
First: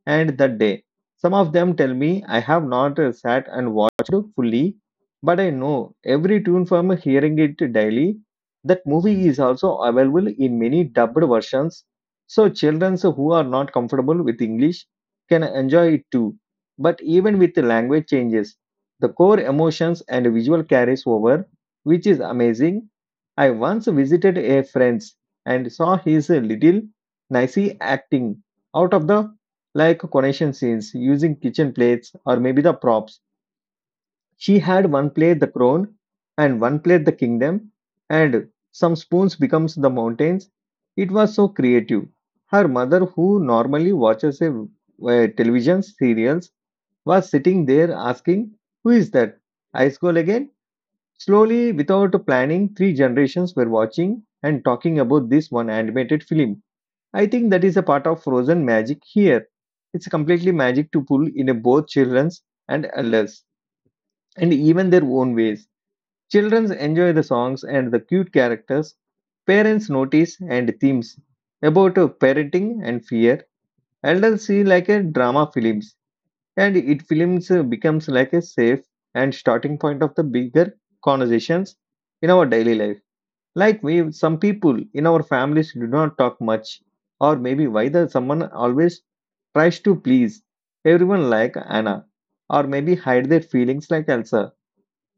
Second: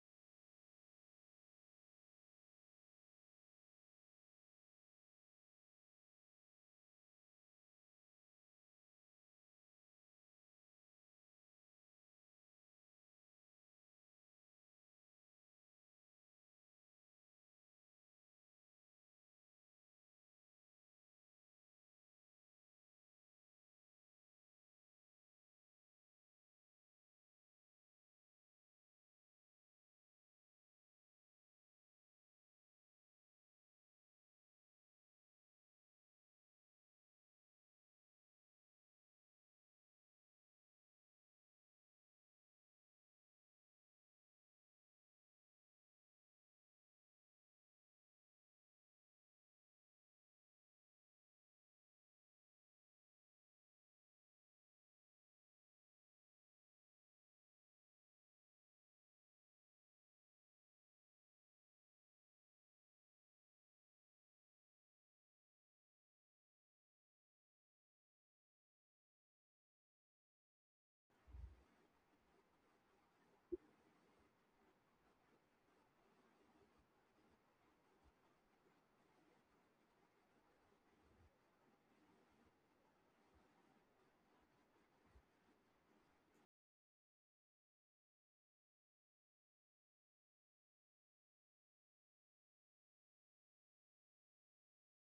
Speaker 1: and that day. Some of them tell me I have not sat and watched fully, but I know every tune from hearing it daily. That movie is also available in many dubbed versions, so children who are not comfortable with English can enjoy it too. But even with the language changes, the core emotions and visual carries over, which is amazing. I once visited a friend's and saw his little nicey acting out of the like coronation scenes using kitchen plates or maybe the props. She had one plate the crown and one plate the kingdom, and some spoons becomes the mountains. It was so creative. Her mother, who normally watches television serials, was sitting there asking, "Who is that? Ice Goal again." Slowly, without planning, three generations were watching and talking about this one animated film. I think that is a part of Frozen magic here. It's completely magic to pull in both children's and adults, and even their own ways. Children enjoy the songs and the cute characters. Parents notice and themes about parenting and fear. Adults see like a drama films, and it films becomes like a safe and starting point of the bigger conversations in our daily life. Like we, some people in our families do not talk much, or maybe why the someone always tries to please everyone like Anna, or maybe hide their feelings like Elsa.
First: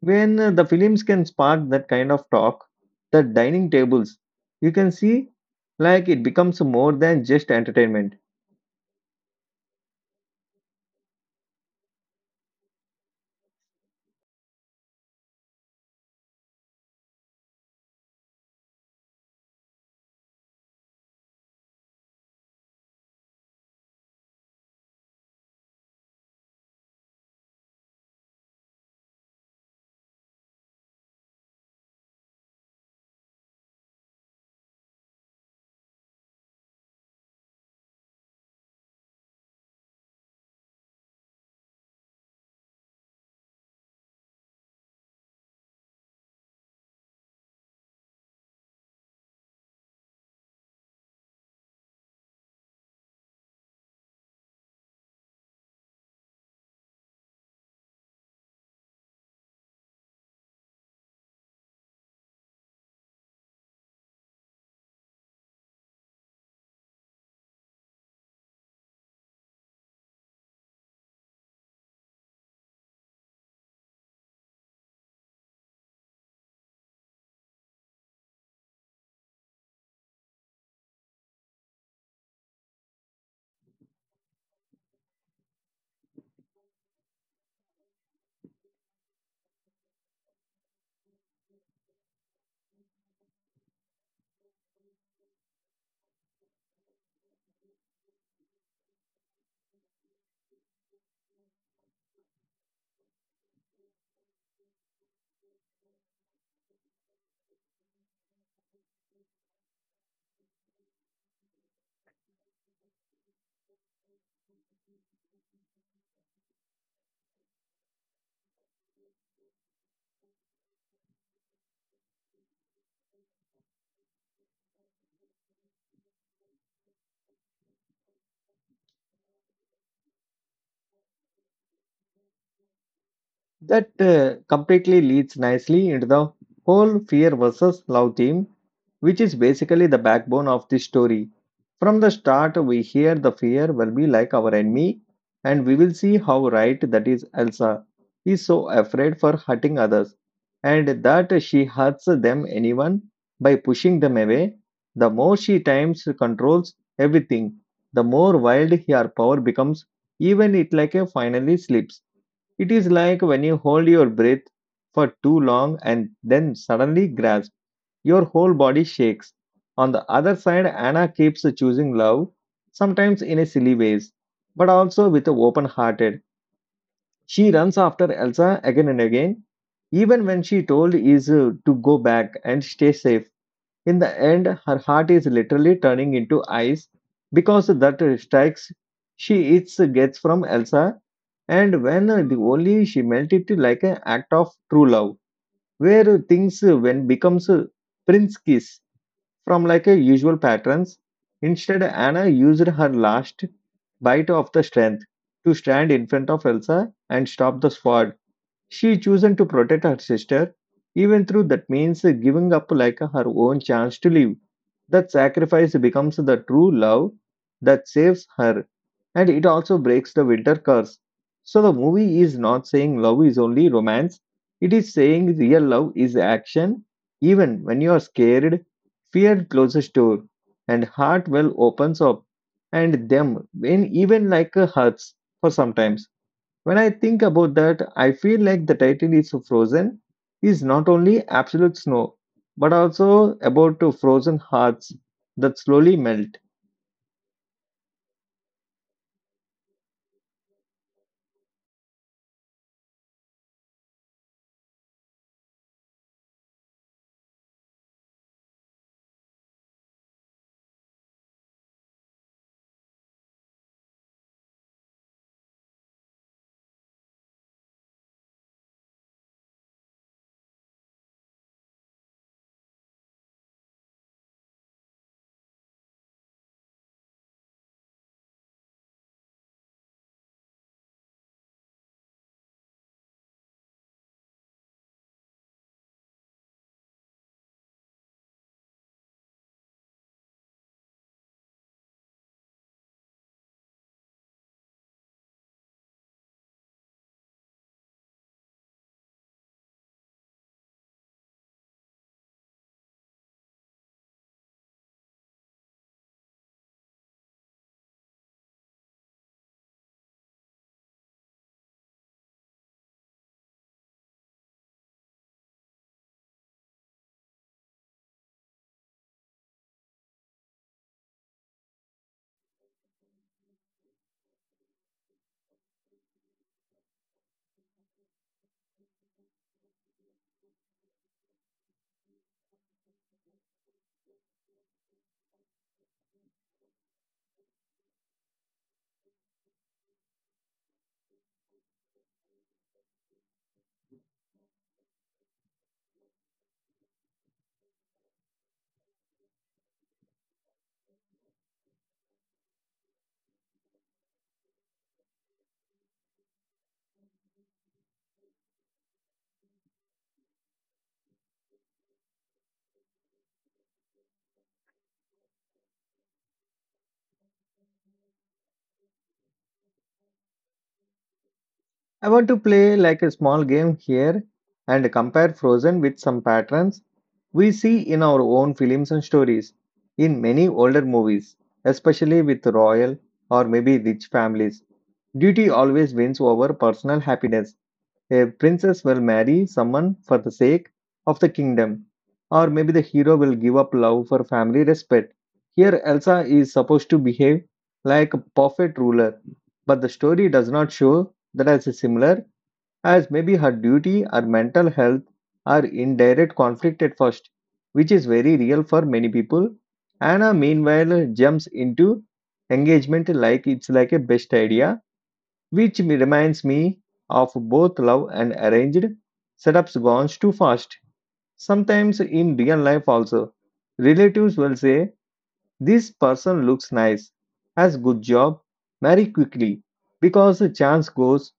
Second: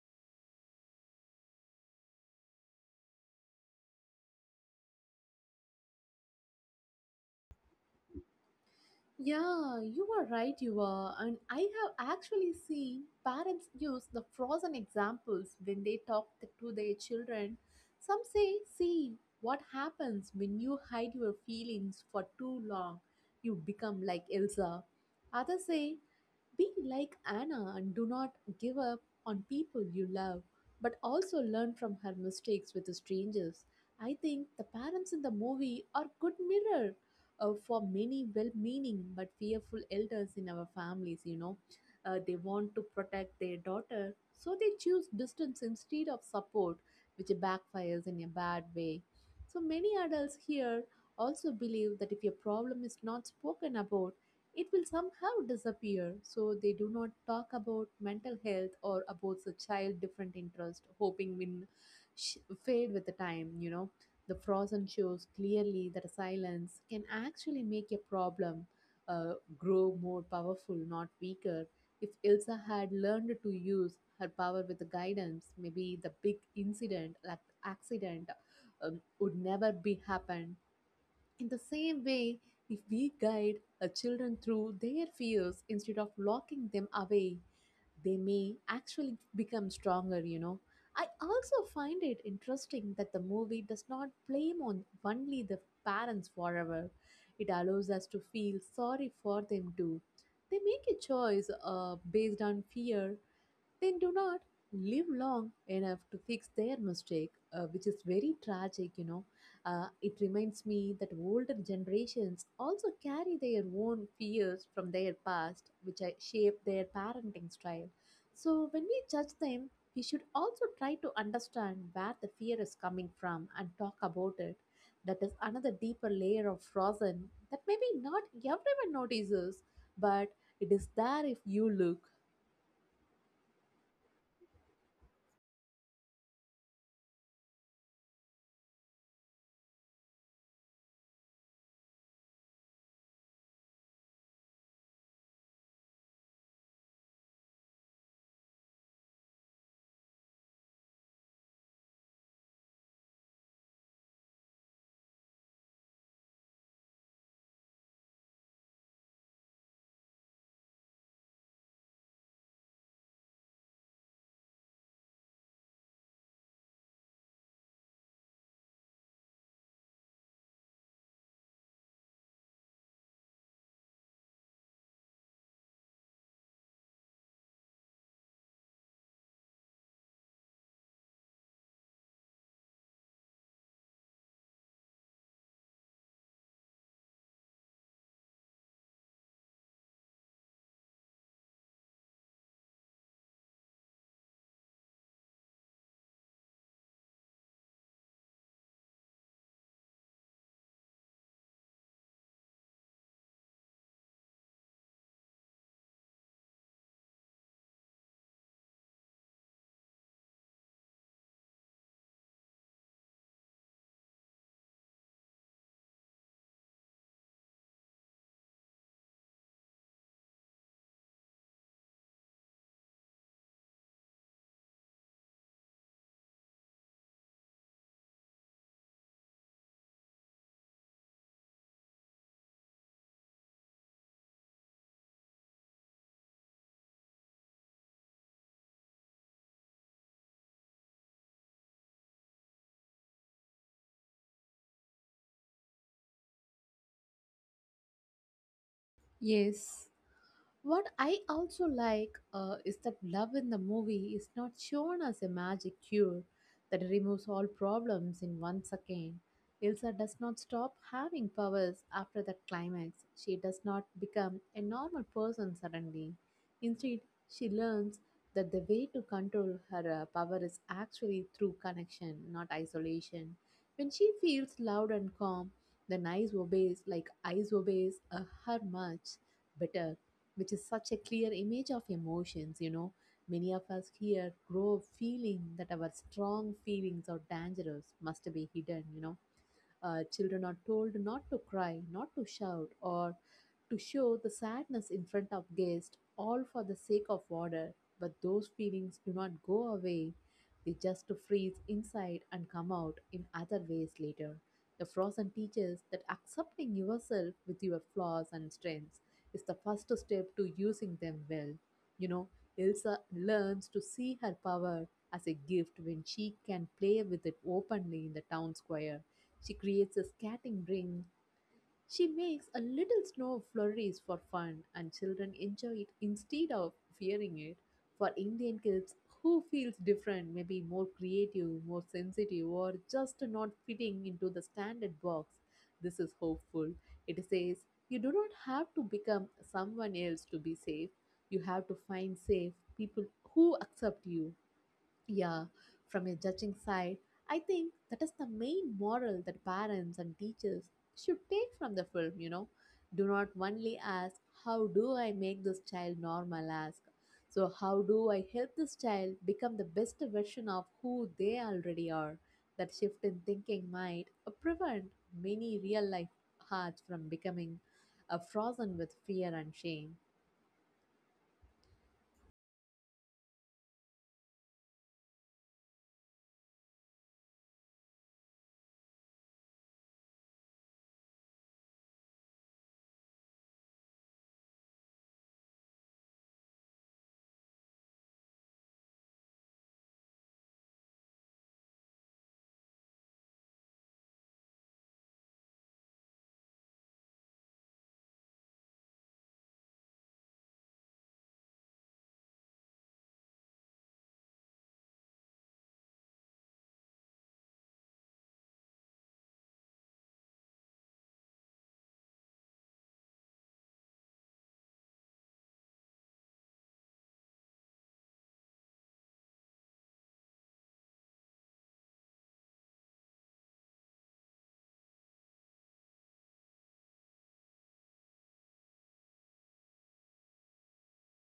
Speaker 1: When the films can spark that kind of talk, the dining tables, you can see like it becomes more than just entertainment.
Speaker 2: Yeah, you are right, you are. And I have actually seen parents use the frozen examples when they talk to their children. Some say, see, what happens when you hide your feelings for too long? You become like Elsa. Others say, be like Anna and do not give up on people you love, but also learn from her mistakes with strangers. I think the parents in the movie are good mirror for many well meaning but fearful elders in our families, you know. They want to protect their daughter, so they choose distance instead of support, which backfires in a bad way. So many adults here also believe that if a problem is not spoken about, it will somehow disappear. So they do not talk about mental health or about the child different interest, hoping will sh- fade with the time, you know. The frozen shows clearly that silence can actually make a problem grow more powerful, not weaker. If Elsa had learned to use her power with the guidance, maybe the big incident, like accident, would never be happened. In the same way, if we guide our children through their fears instead of locking them away, they may actually become stronger, you know. I also find it interesting that the movie does not blame on only the parents forever. It allows us to feel sorry for them too. They make a choice based on fear they do not live long enough to fix their mistake, which is very tragic, you know. It reminds me that older generations also carry their own fears from their past, which shape their parenting style. So, when we judge them, we should also try to understand where the fear is coming from and talk about it. That is another deeper layer of frozen that maybe not everyone notices, but it is there if you look.
Speaker 1: That completely leads nicely into the whole fear versus love theme, which is basically the backbone of this story. From the start, we hear the fear will be like our enemy, and we will see how right that is. Elsa is so afraid for hurting others, and that she hurts them anyone by pushing them away. The more she times controls everything, the more wild her power becomes, even it like a finally slips. It is like when you hold your breath for too long and then suddenly grasp, your whole body shakes. On the other side, Anna keeps choosing love, sometimes in a silly ways, but also with a open hearted. She runs after Elsa again and again, even when she told is to go back and stay safe. In the end, her heart is literally turning into ice because that strikes she eats gets from Elsa, and when the only she melt it like an act of true love, where things when becomes prince kiss from like a usual patterns. Instead, Anna used her last bite of the strength to stand in front of Elsa and stop the sword she chosen to protect her sister, even though that means giving up like her own chance to live. That sacrifice becomes the true love that saves her, and it also breaks the winter curse. So the movie is not saying love is only romance. It is saying real love is action, even when you are scared. Fear closes door, and heart well opens up, and them when even like hurts for sometimes when I think about that, I feel like the title is frozen is not only absolute snow, but also about to frozen hearts that slowly melt.
Speaker 2: Yes, what I also like is that love in the movie is not shown as a magic cure that removes all problems in 1 second. Elsa does not stop having powers after that climax. She does not become a normal person suddenly. Instead, she learns that the way to control her power is actually through connection, not isolation. When she feels loud and calm, then ice obeys her much better, which is such a clear image of emotions, you know. Many of us here grow up feeling that our strong feelings or dangerous must be hidden, you know. Children are told not to cry, not to shout, or to show the sadness in front of guests, all for the sake of order. But those feelings do not go away. They just freeze inside and come out in other ways later. The frozen teaches that accepting yourself with your flaws and strengths is the first step to using them well. You know, Elsa learns to see her power as a gift when she can play with it openly in the town square. She creates a skating ring. She makes a little snow flurries for fun, and children enjoy it instead of fearing it. For Indian kids who feels different, maybe more creative, more sensitive, or just not fitting into the standard box, this is hopeful. It says you do not have to become someone else to be safe. You have to find safe people who accept you. Yeah, from a judging side, I think that is the main moral that parents and teachers should take from the film, you know. Do not only ask, how do I make this child normal? Ask, so how do I help this child become the best version of who they already are? That shift in thinking might prevent many real life hearts from becoming frozen with fear and shame.
Speaker 1: I want to play like a small game here and compare Frozen with some patterns we see in our own films and stories, in many older movies, especially with royal or maybe rich families. Duty always wins over personal happiness. A princess will marry someone for the sake of the kingdom, or maybe the hero will give up love for family respect. Here, Elsa is supposed to behave like a perfect ruler, but the story does not show that as similar as maybe her duty or mental health are in direct conflict at first, which is very real for many people. Anna, meanwhile, jumps into engagement like it's like a best idea, which reminds me of both love and arranged setups gone too fast. Sometimes in real life also, relatives will say, "This person looks nice, has good job, marry quickly." Because the chance goes,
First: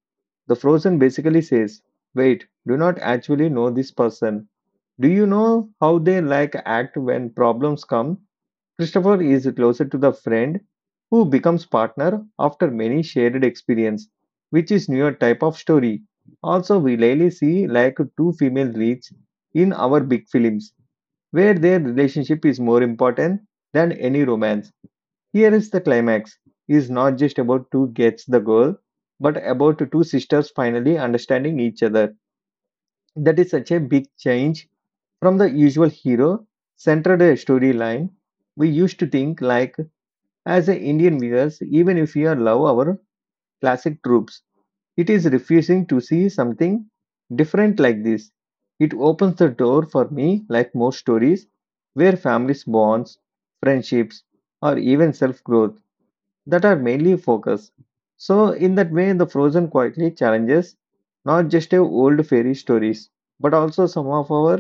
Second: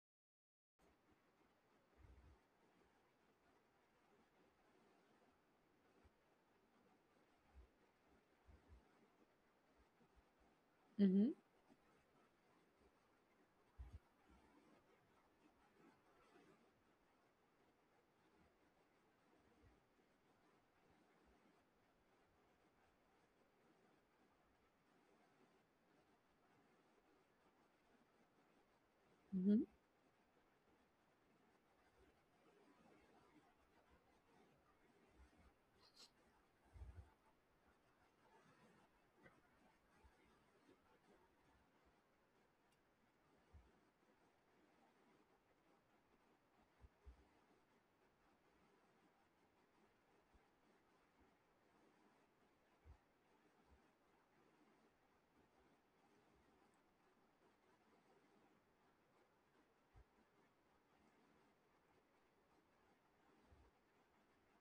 Speaker 1: the Frozen basically says, "Wait, do not actually know this person. Do you know how they like act when problems come?" Christopher is closer to the friend who
Speaker 2: Mm-hmm.
Speaker 1: becomes partner after many shared experience, which is newer type of story. Also, we rarely see like two female leads in our big films, where their relationship is more important than any romance. Here is the climax is not just about two gets the girl, but about two sisters finally understanding each other. That is such a big change from the usual hero centered storyline we used to think like as a Indian viewers, even if we are love our classic troops, it is refusing to see something different like this. It opens the door for me, like most stories, where families bonds, friendships, or even self growth that are mainly focused. So, in that way, the Frozen quietly challenges not just our old fairy stories, but also some of our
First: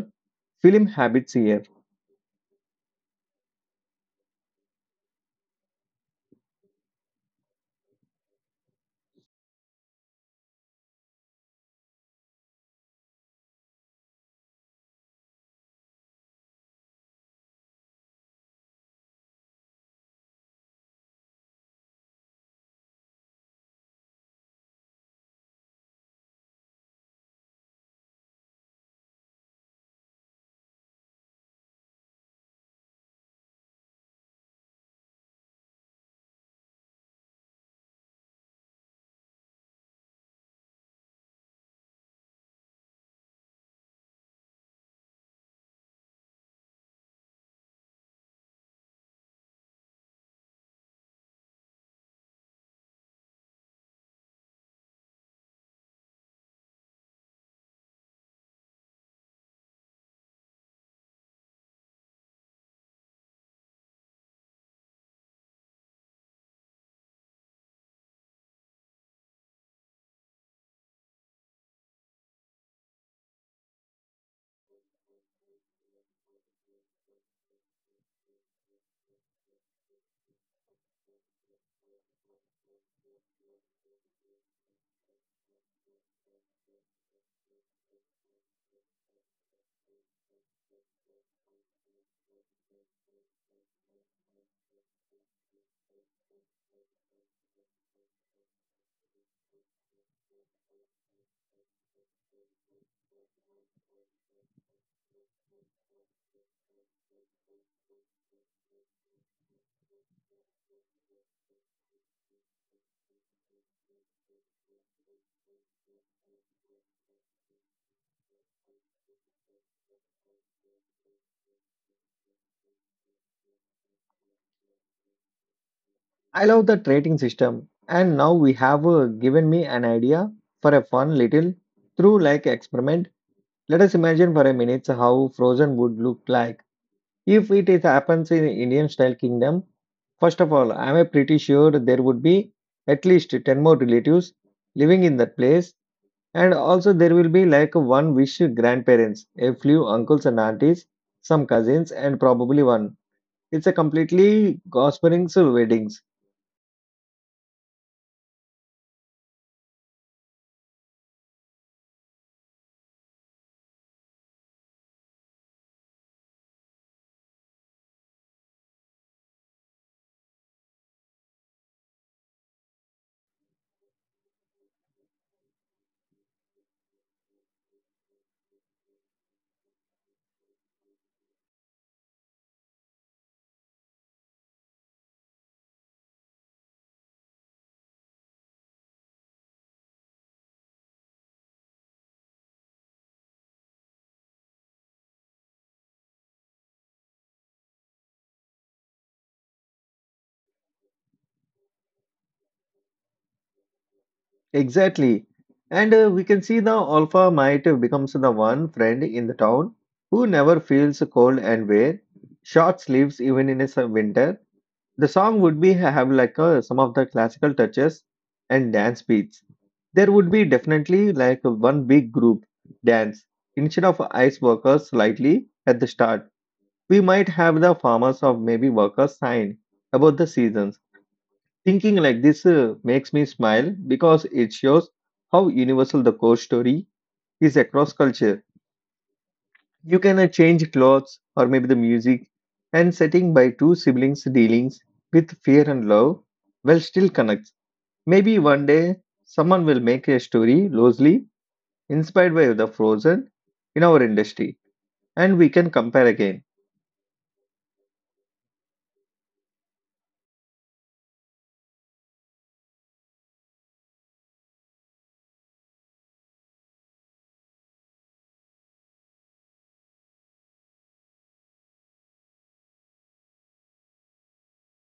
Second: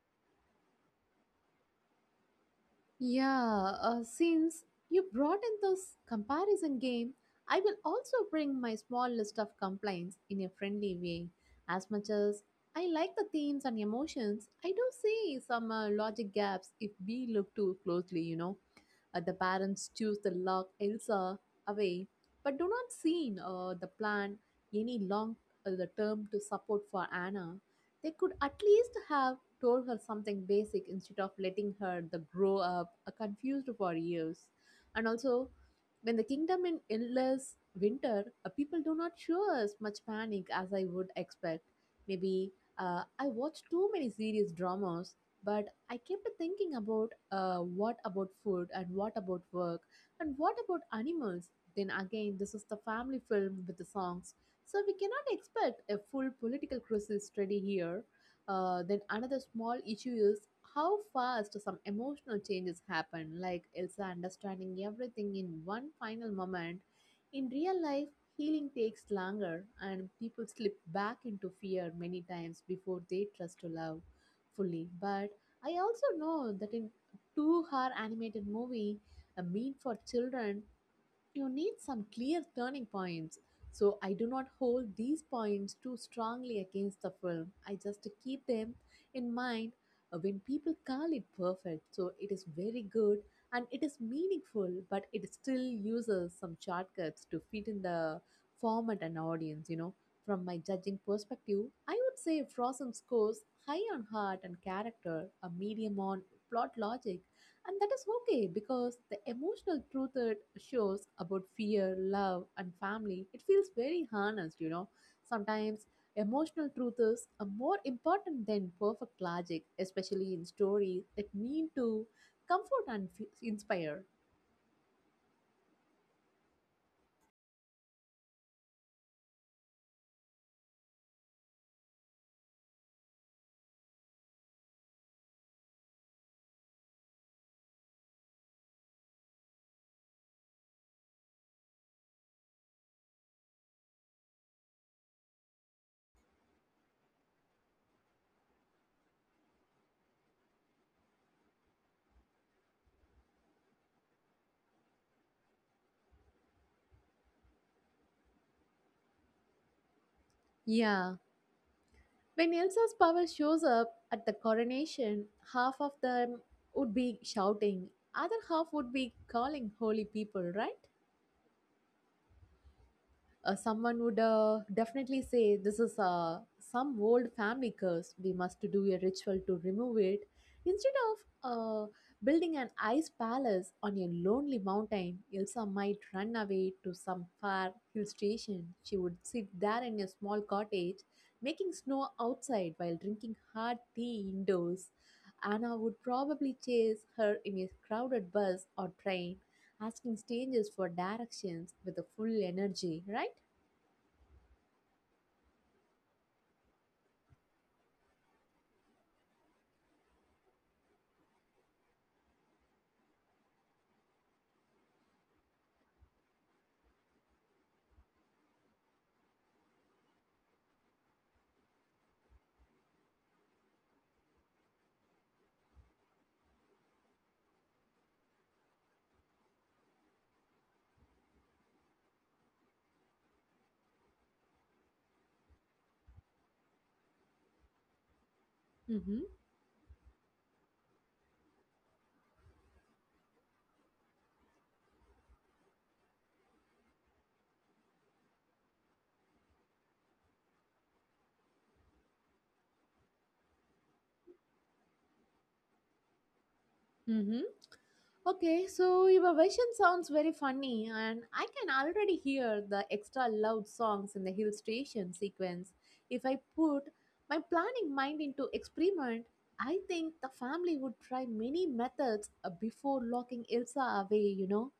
Speaker 1: film habits here.
Speaker 2: Yeah, since you brought in this comparison game, I will also bring my small list of complaints in a friendly way. As much as I like the themes and emotions, I do see some logic gaps if we look too closely, you know. The parents choose to lock Elsa away, but do not see the plan any long the term to support for Anna. They could at least have told her something basic instead of letting her the grow up confused for years. And also, when the kingdom in endless winter, people do not show as much panic as I would expect. Maybe I watch too many serious dramas, but I kept thinking about what about food and what about work and what about animals. Then again, this is the family film with the songs, so we cannot expect a full political crisis study here. Then another small issue is how fast some emotional changes happen, like Elsa understanding everything in one final moment. In real life, healing takes longer and people slip back into fear many times before they trust to love fully. But I also know that in two-hour animated movie, a mean for children, you need some clear turning points. So I do not hold these points too strongly against the film. I just keep them in mind when people call it perfect. So it is very good and it is meaningful, but it still uses some shortcuts to fit in the format and audience, you know. From my judging perspective, I would say Frozen scores high on heart and character, a medium on plot logic, and that is okay because the emotional truth it shows about fear, love, and family, it feels very honest, you know. Sometimes emotional truth is a more important than perfect logic, especially in stories that mean to comfort and inspire.
Speaker 1: I love the trading system, and now we have given me an idea for a fun little through like experiment. Let us imagine for a minute how Frozen would look like if it is happens in Indian style kingdom. First of all, I am pretty sure there would be at least 10 more relatives living in that place, and also there will be like one wish grandparents, a few uncles and aunties, some cousins, and probably one. It's a completely gossiping weddings.
Speaker 2: Yeah. When Elsa's power shows up at the coronation, half of them would be shouting, other half would be calling holy people, right? Someone would definitely say this is some old family curse. We must do a ritual to remove it. Instead of building an ice palace on a lonely mountain, Elsa might run away to some far hill station. She would sit there in a small cottage, making snow outside while drinking hot tea indoors. Anna would probably chase her in a crowded bus or train, asking strangers for directions with a full energy, right?
Speaker 1: Exactly. And we can see the alpha might becomes the one friend in the town who never feels cold and wear short sleeves even in a winter. The song would be have like some of the classical touches and dance beats. There would be definitely like one big group dance instead of ice workers slightly at the start. We might have the farmers of maybe workers sign about the seasons. Thinking like this makes me smile because it shows how universal the core story is across culture.
Speaker 2: Mm-hmm.
Speaker 1: You can change clothes or maybe the music and setting by two siblings dealings with fear and love well still connects. Maybe one day someone will make a story loosely inspired by the Frozen in our industry, and we can compare again.
Speaker 2: Mm-hmm. Okay, so your version sounds very funny, and I can already hear the extra loud songs in the hill station sequence. If I put my planning mind into experiment, I think the family would try many methods before locking Elsa away, you know.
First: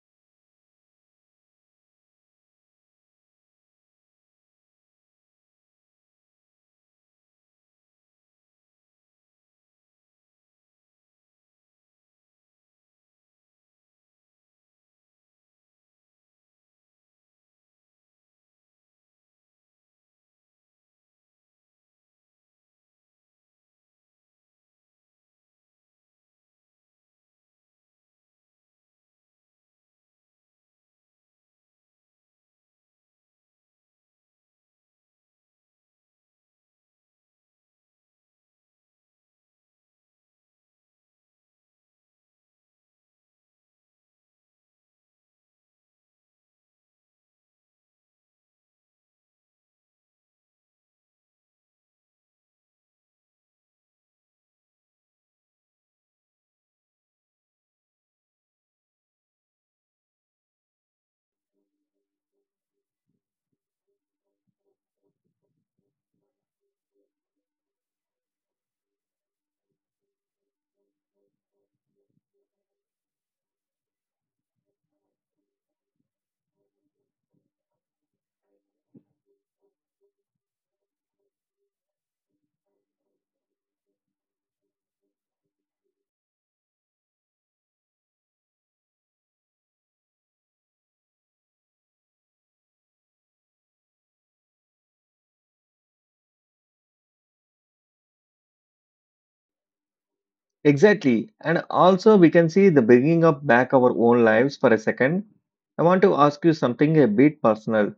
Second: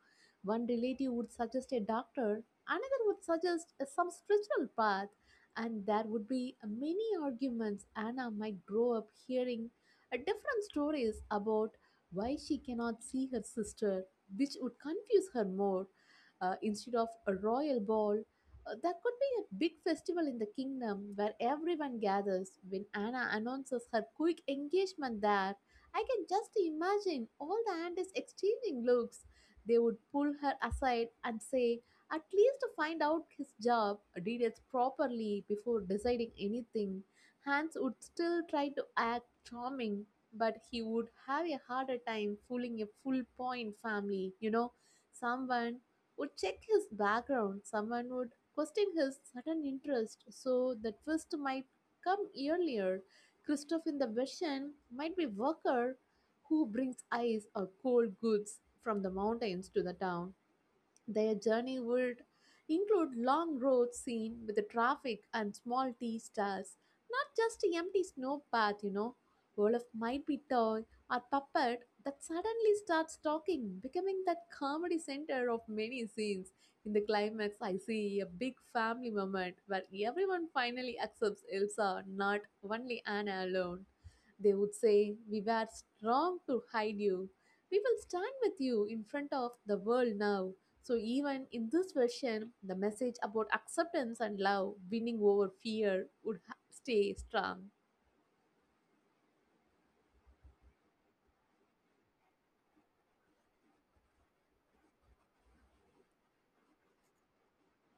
Speaker 2: One relative would suggest a doctor, another would suggest some spiritual path, and there would be many arguments. Anna might grow up hearing different stories about why she cannot see her sister, which would confuse her more. Instead of a royal ball, there could be a big festival in the kingdom where everyone gathers. When Anna announces her quick engagement there, I can just imagine all the aunties exchanging looks. They would pull her aside and say, at least to find out his job details properly before deciding anything. Hans would still try to act charming, but he would have a harder time fooling a full point family. You know, someone would check his background, someone would question his sudden interest, so the twist might come earlier. Christoph in the version might be worker who brings ice or cold goods from the mountains to the town. Their journey would include long roads seen with the traffic and small tea stalls, not just an empty snow path, you know. Olaf might be toy or puppet that suddenly starts talking, becoming that comedy center of many scenes. In the climax, I see a big family moment where everyone finally accepts Elsa, not only Anna alone. They would say, we were strong to hide you. We will stand with you in front of the world now. So, even in this version, the message about acceptance and love winning over fear would stay strong.
Speaker 1: Exactly. And also we can see the bringing up back our own lives for a second. I want to ask you something a bit personal.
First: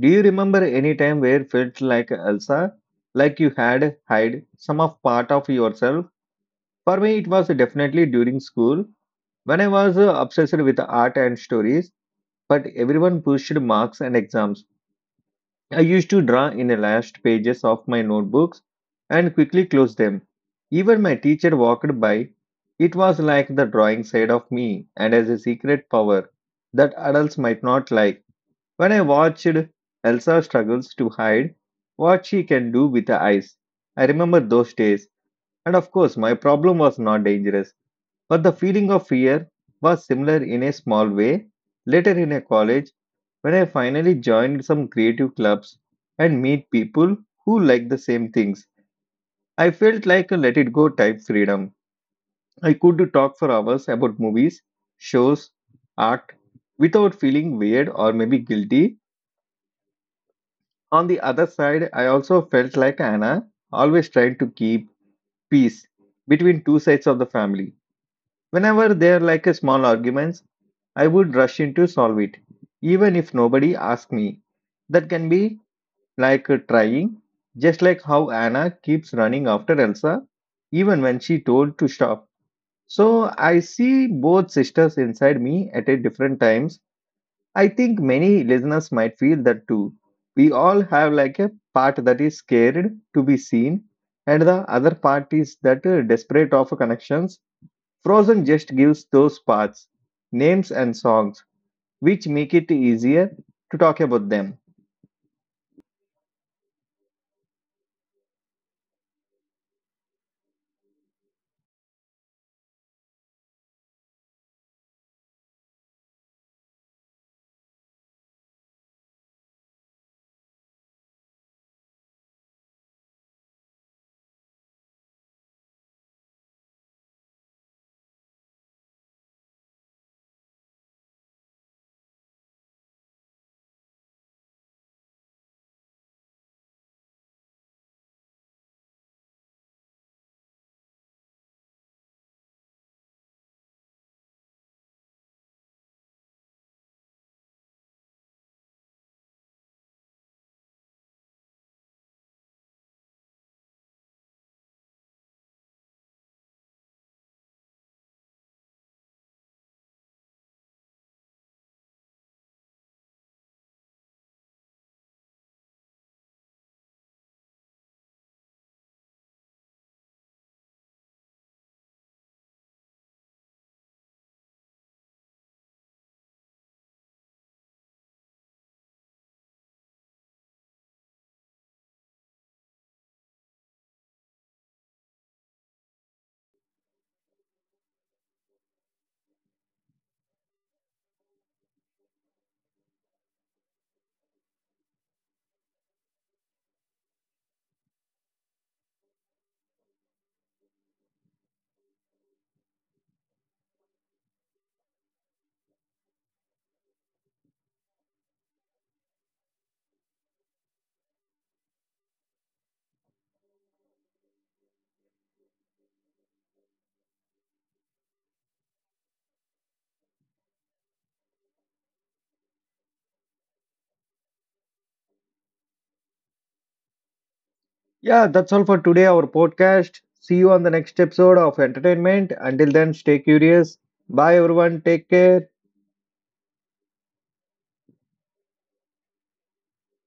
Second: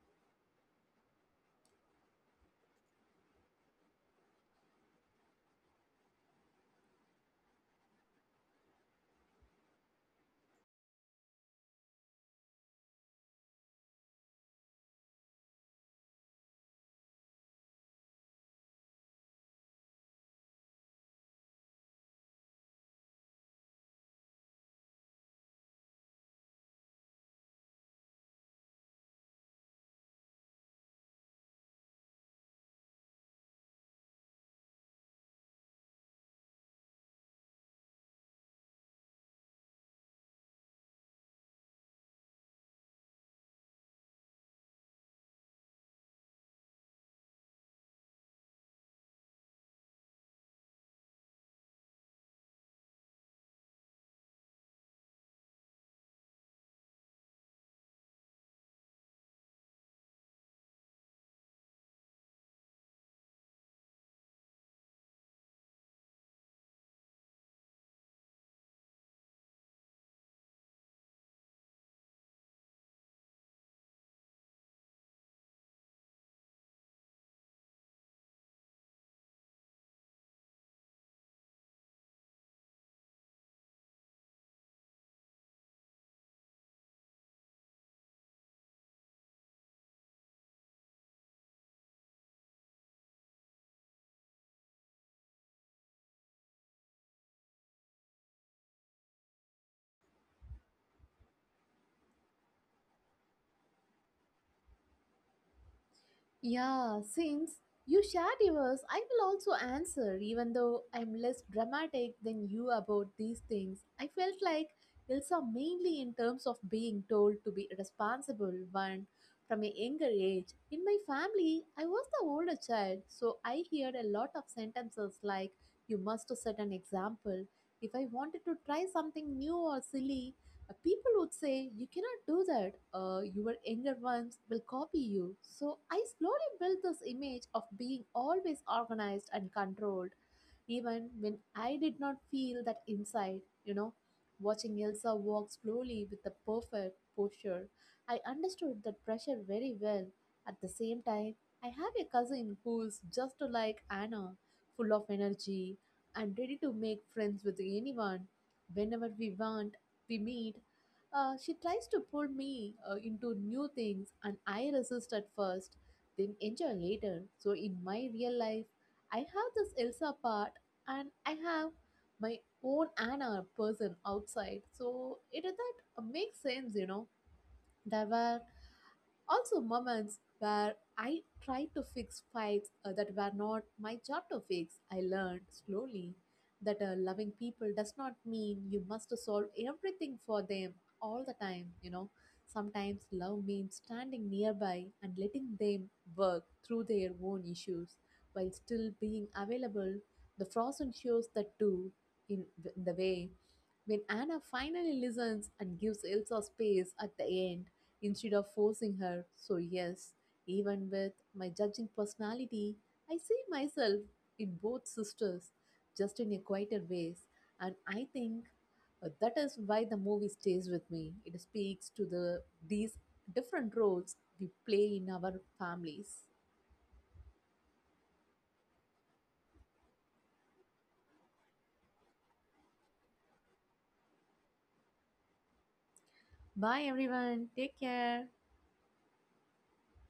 Speaker 1: Do you remember any time where felt like Elsa, like you had hide some of part of yourself? For me, it was definitely during school when I was obsessed with art and stories. But everyone pushed marks and exams. I used to draw in the last pages of my notebooks and quickly close them. Even my teacher walked by. It was like the drawing side of me and as a secret power that adults might not like. When I watched Elsa struggles to hide what she can do with her eyes, I remember those days. And of course, my problem was not dangerous, but the feeling of fear was similar in a small way. Later in a college, when I finally joined some creative clubs and meet people who like the same things, I felt like a let it go type freedom. I could talk for hours about movies, shows, art without feeling weird or maybe guilty. On the other side, I also felt like Anna always tried to keep peace between two sides of the family. Whenever there like a small arguments, I would rush in to solve it, even if nobody asked me. That can be like a trying, just like how Anna keeps running after Elsa, even when she told to stop. So I see both sisters inside me at a different times. I think many listeners might feel that too. We all have like a part that is scared to be seen, and the other part is that desperate of connections. Frozen just gives those parts, names and songs, which make it easier to talk about them.
Speaker 2: Yeah, since you shared yours, I will also answer, even though I'm less dramatic than you about these things. I felt like Elsa mainly in terms of being told to be responsible one from a younger age. In my family, I was the older child, so I heard a lot of sentences like, you must set an example. If I wanted to try something new or silly, people would say, you cannot do that. Your younger ones will copy you. So I slowly built this image of being always organized and controlled even when I did not feel that inside, you know. Watching Elsa walk slowly with the perfect posture, I understood that pressure very well. At the same time, I have a cousin who's just like Anna, full of energy and ready to make friends with anyone. Whenever we want, we meet. She tries to pull me into new things, and I resist at first, then enjoy later. So, in my real life, I have this Elsa part and I have my own Anna person outside. So it is that makes sense, you know. There were also moments where I tried to fix fights that were not my job to fix. I learned slowly that loving people does not mean you must solve everything for them all the time, you know. Sometimes love means standing nearby and letting them work through their own issues while still being available. The Frozen shows that too in, in the way when Anna finally listens and gives Elsa space at the end, instead of forcing her. So, yes, even with my judging personality, I see myself in both sisters, just in a quieter ways. And I think that is why the movie stays with me. It speaks to these different roles we play in our families.
Speaker 1: Yeah, that's all for today, our podcast. See you on the next episode of Entertainment. Until then, stay curious. Bye, everyone. Take care.
Speaker 2: Bye, everyone. Take care.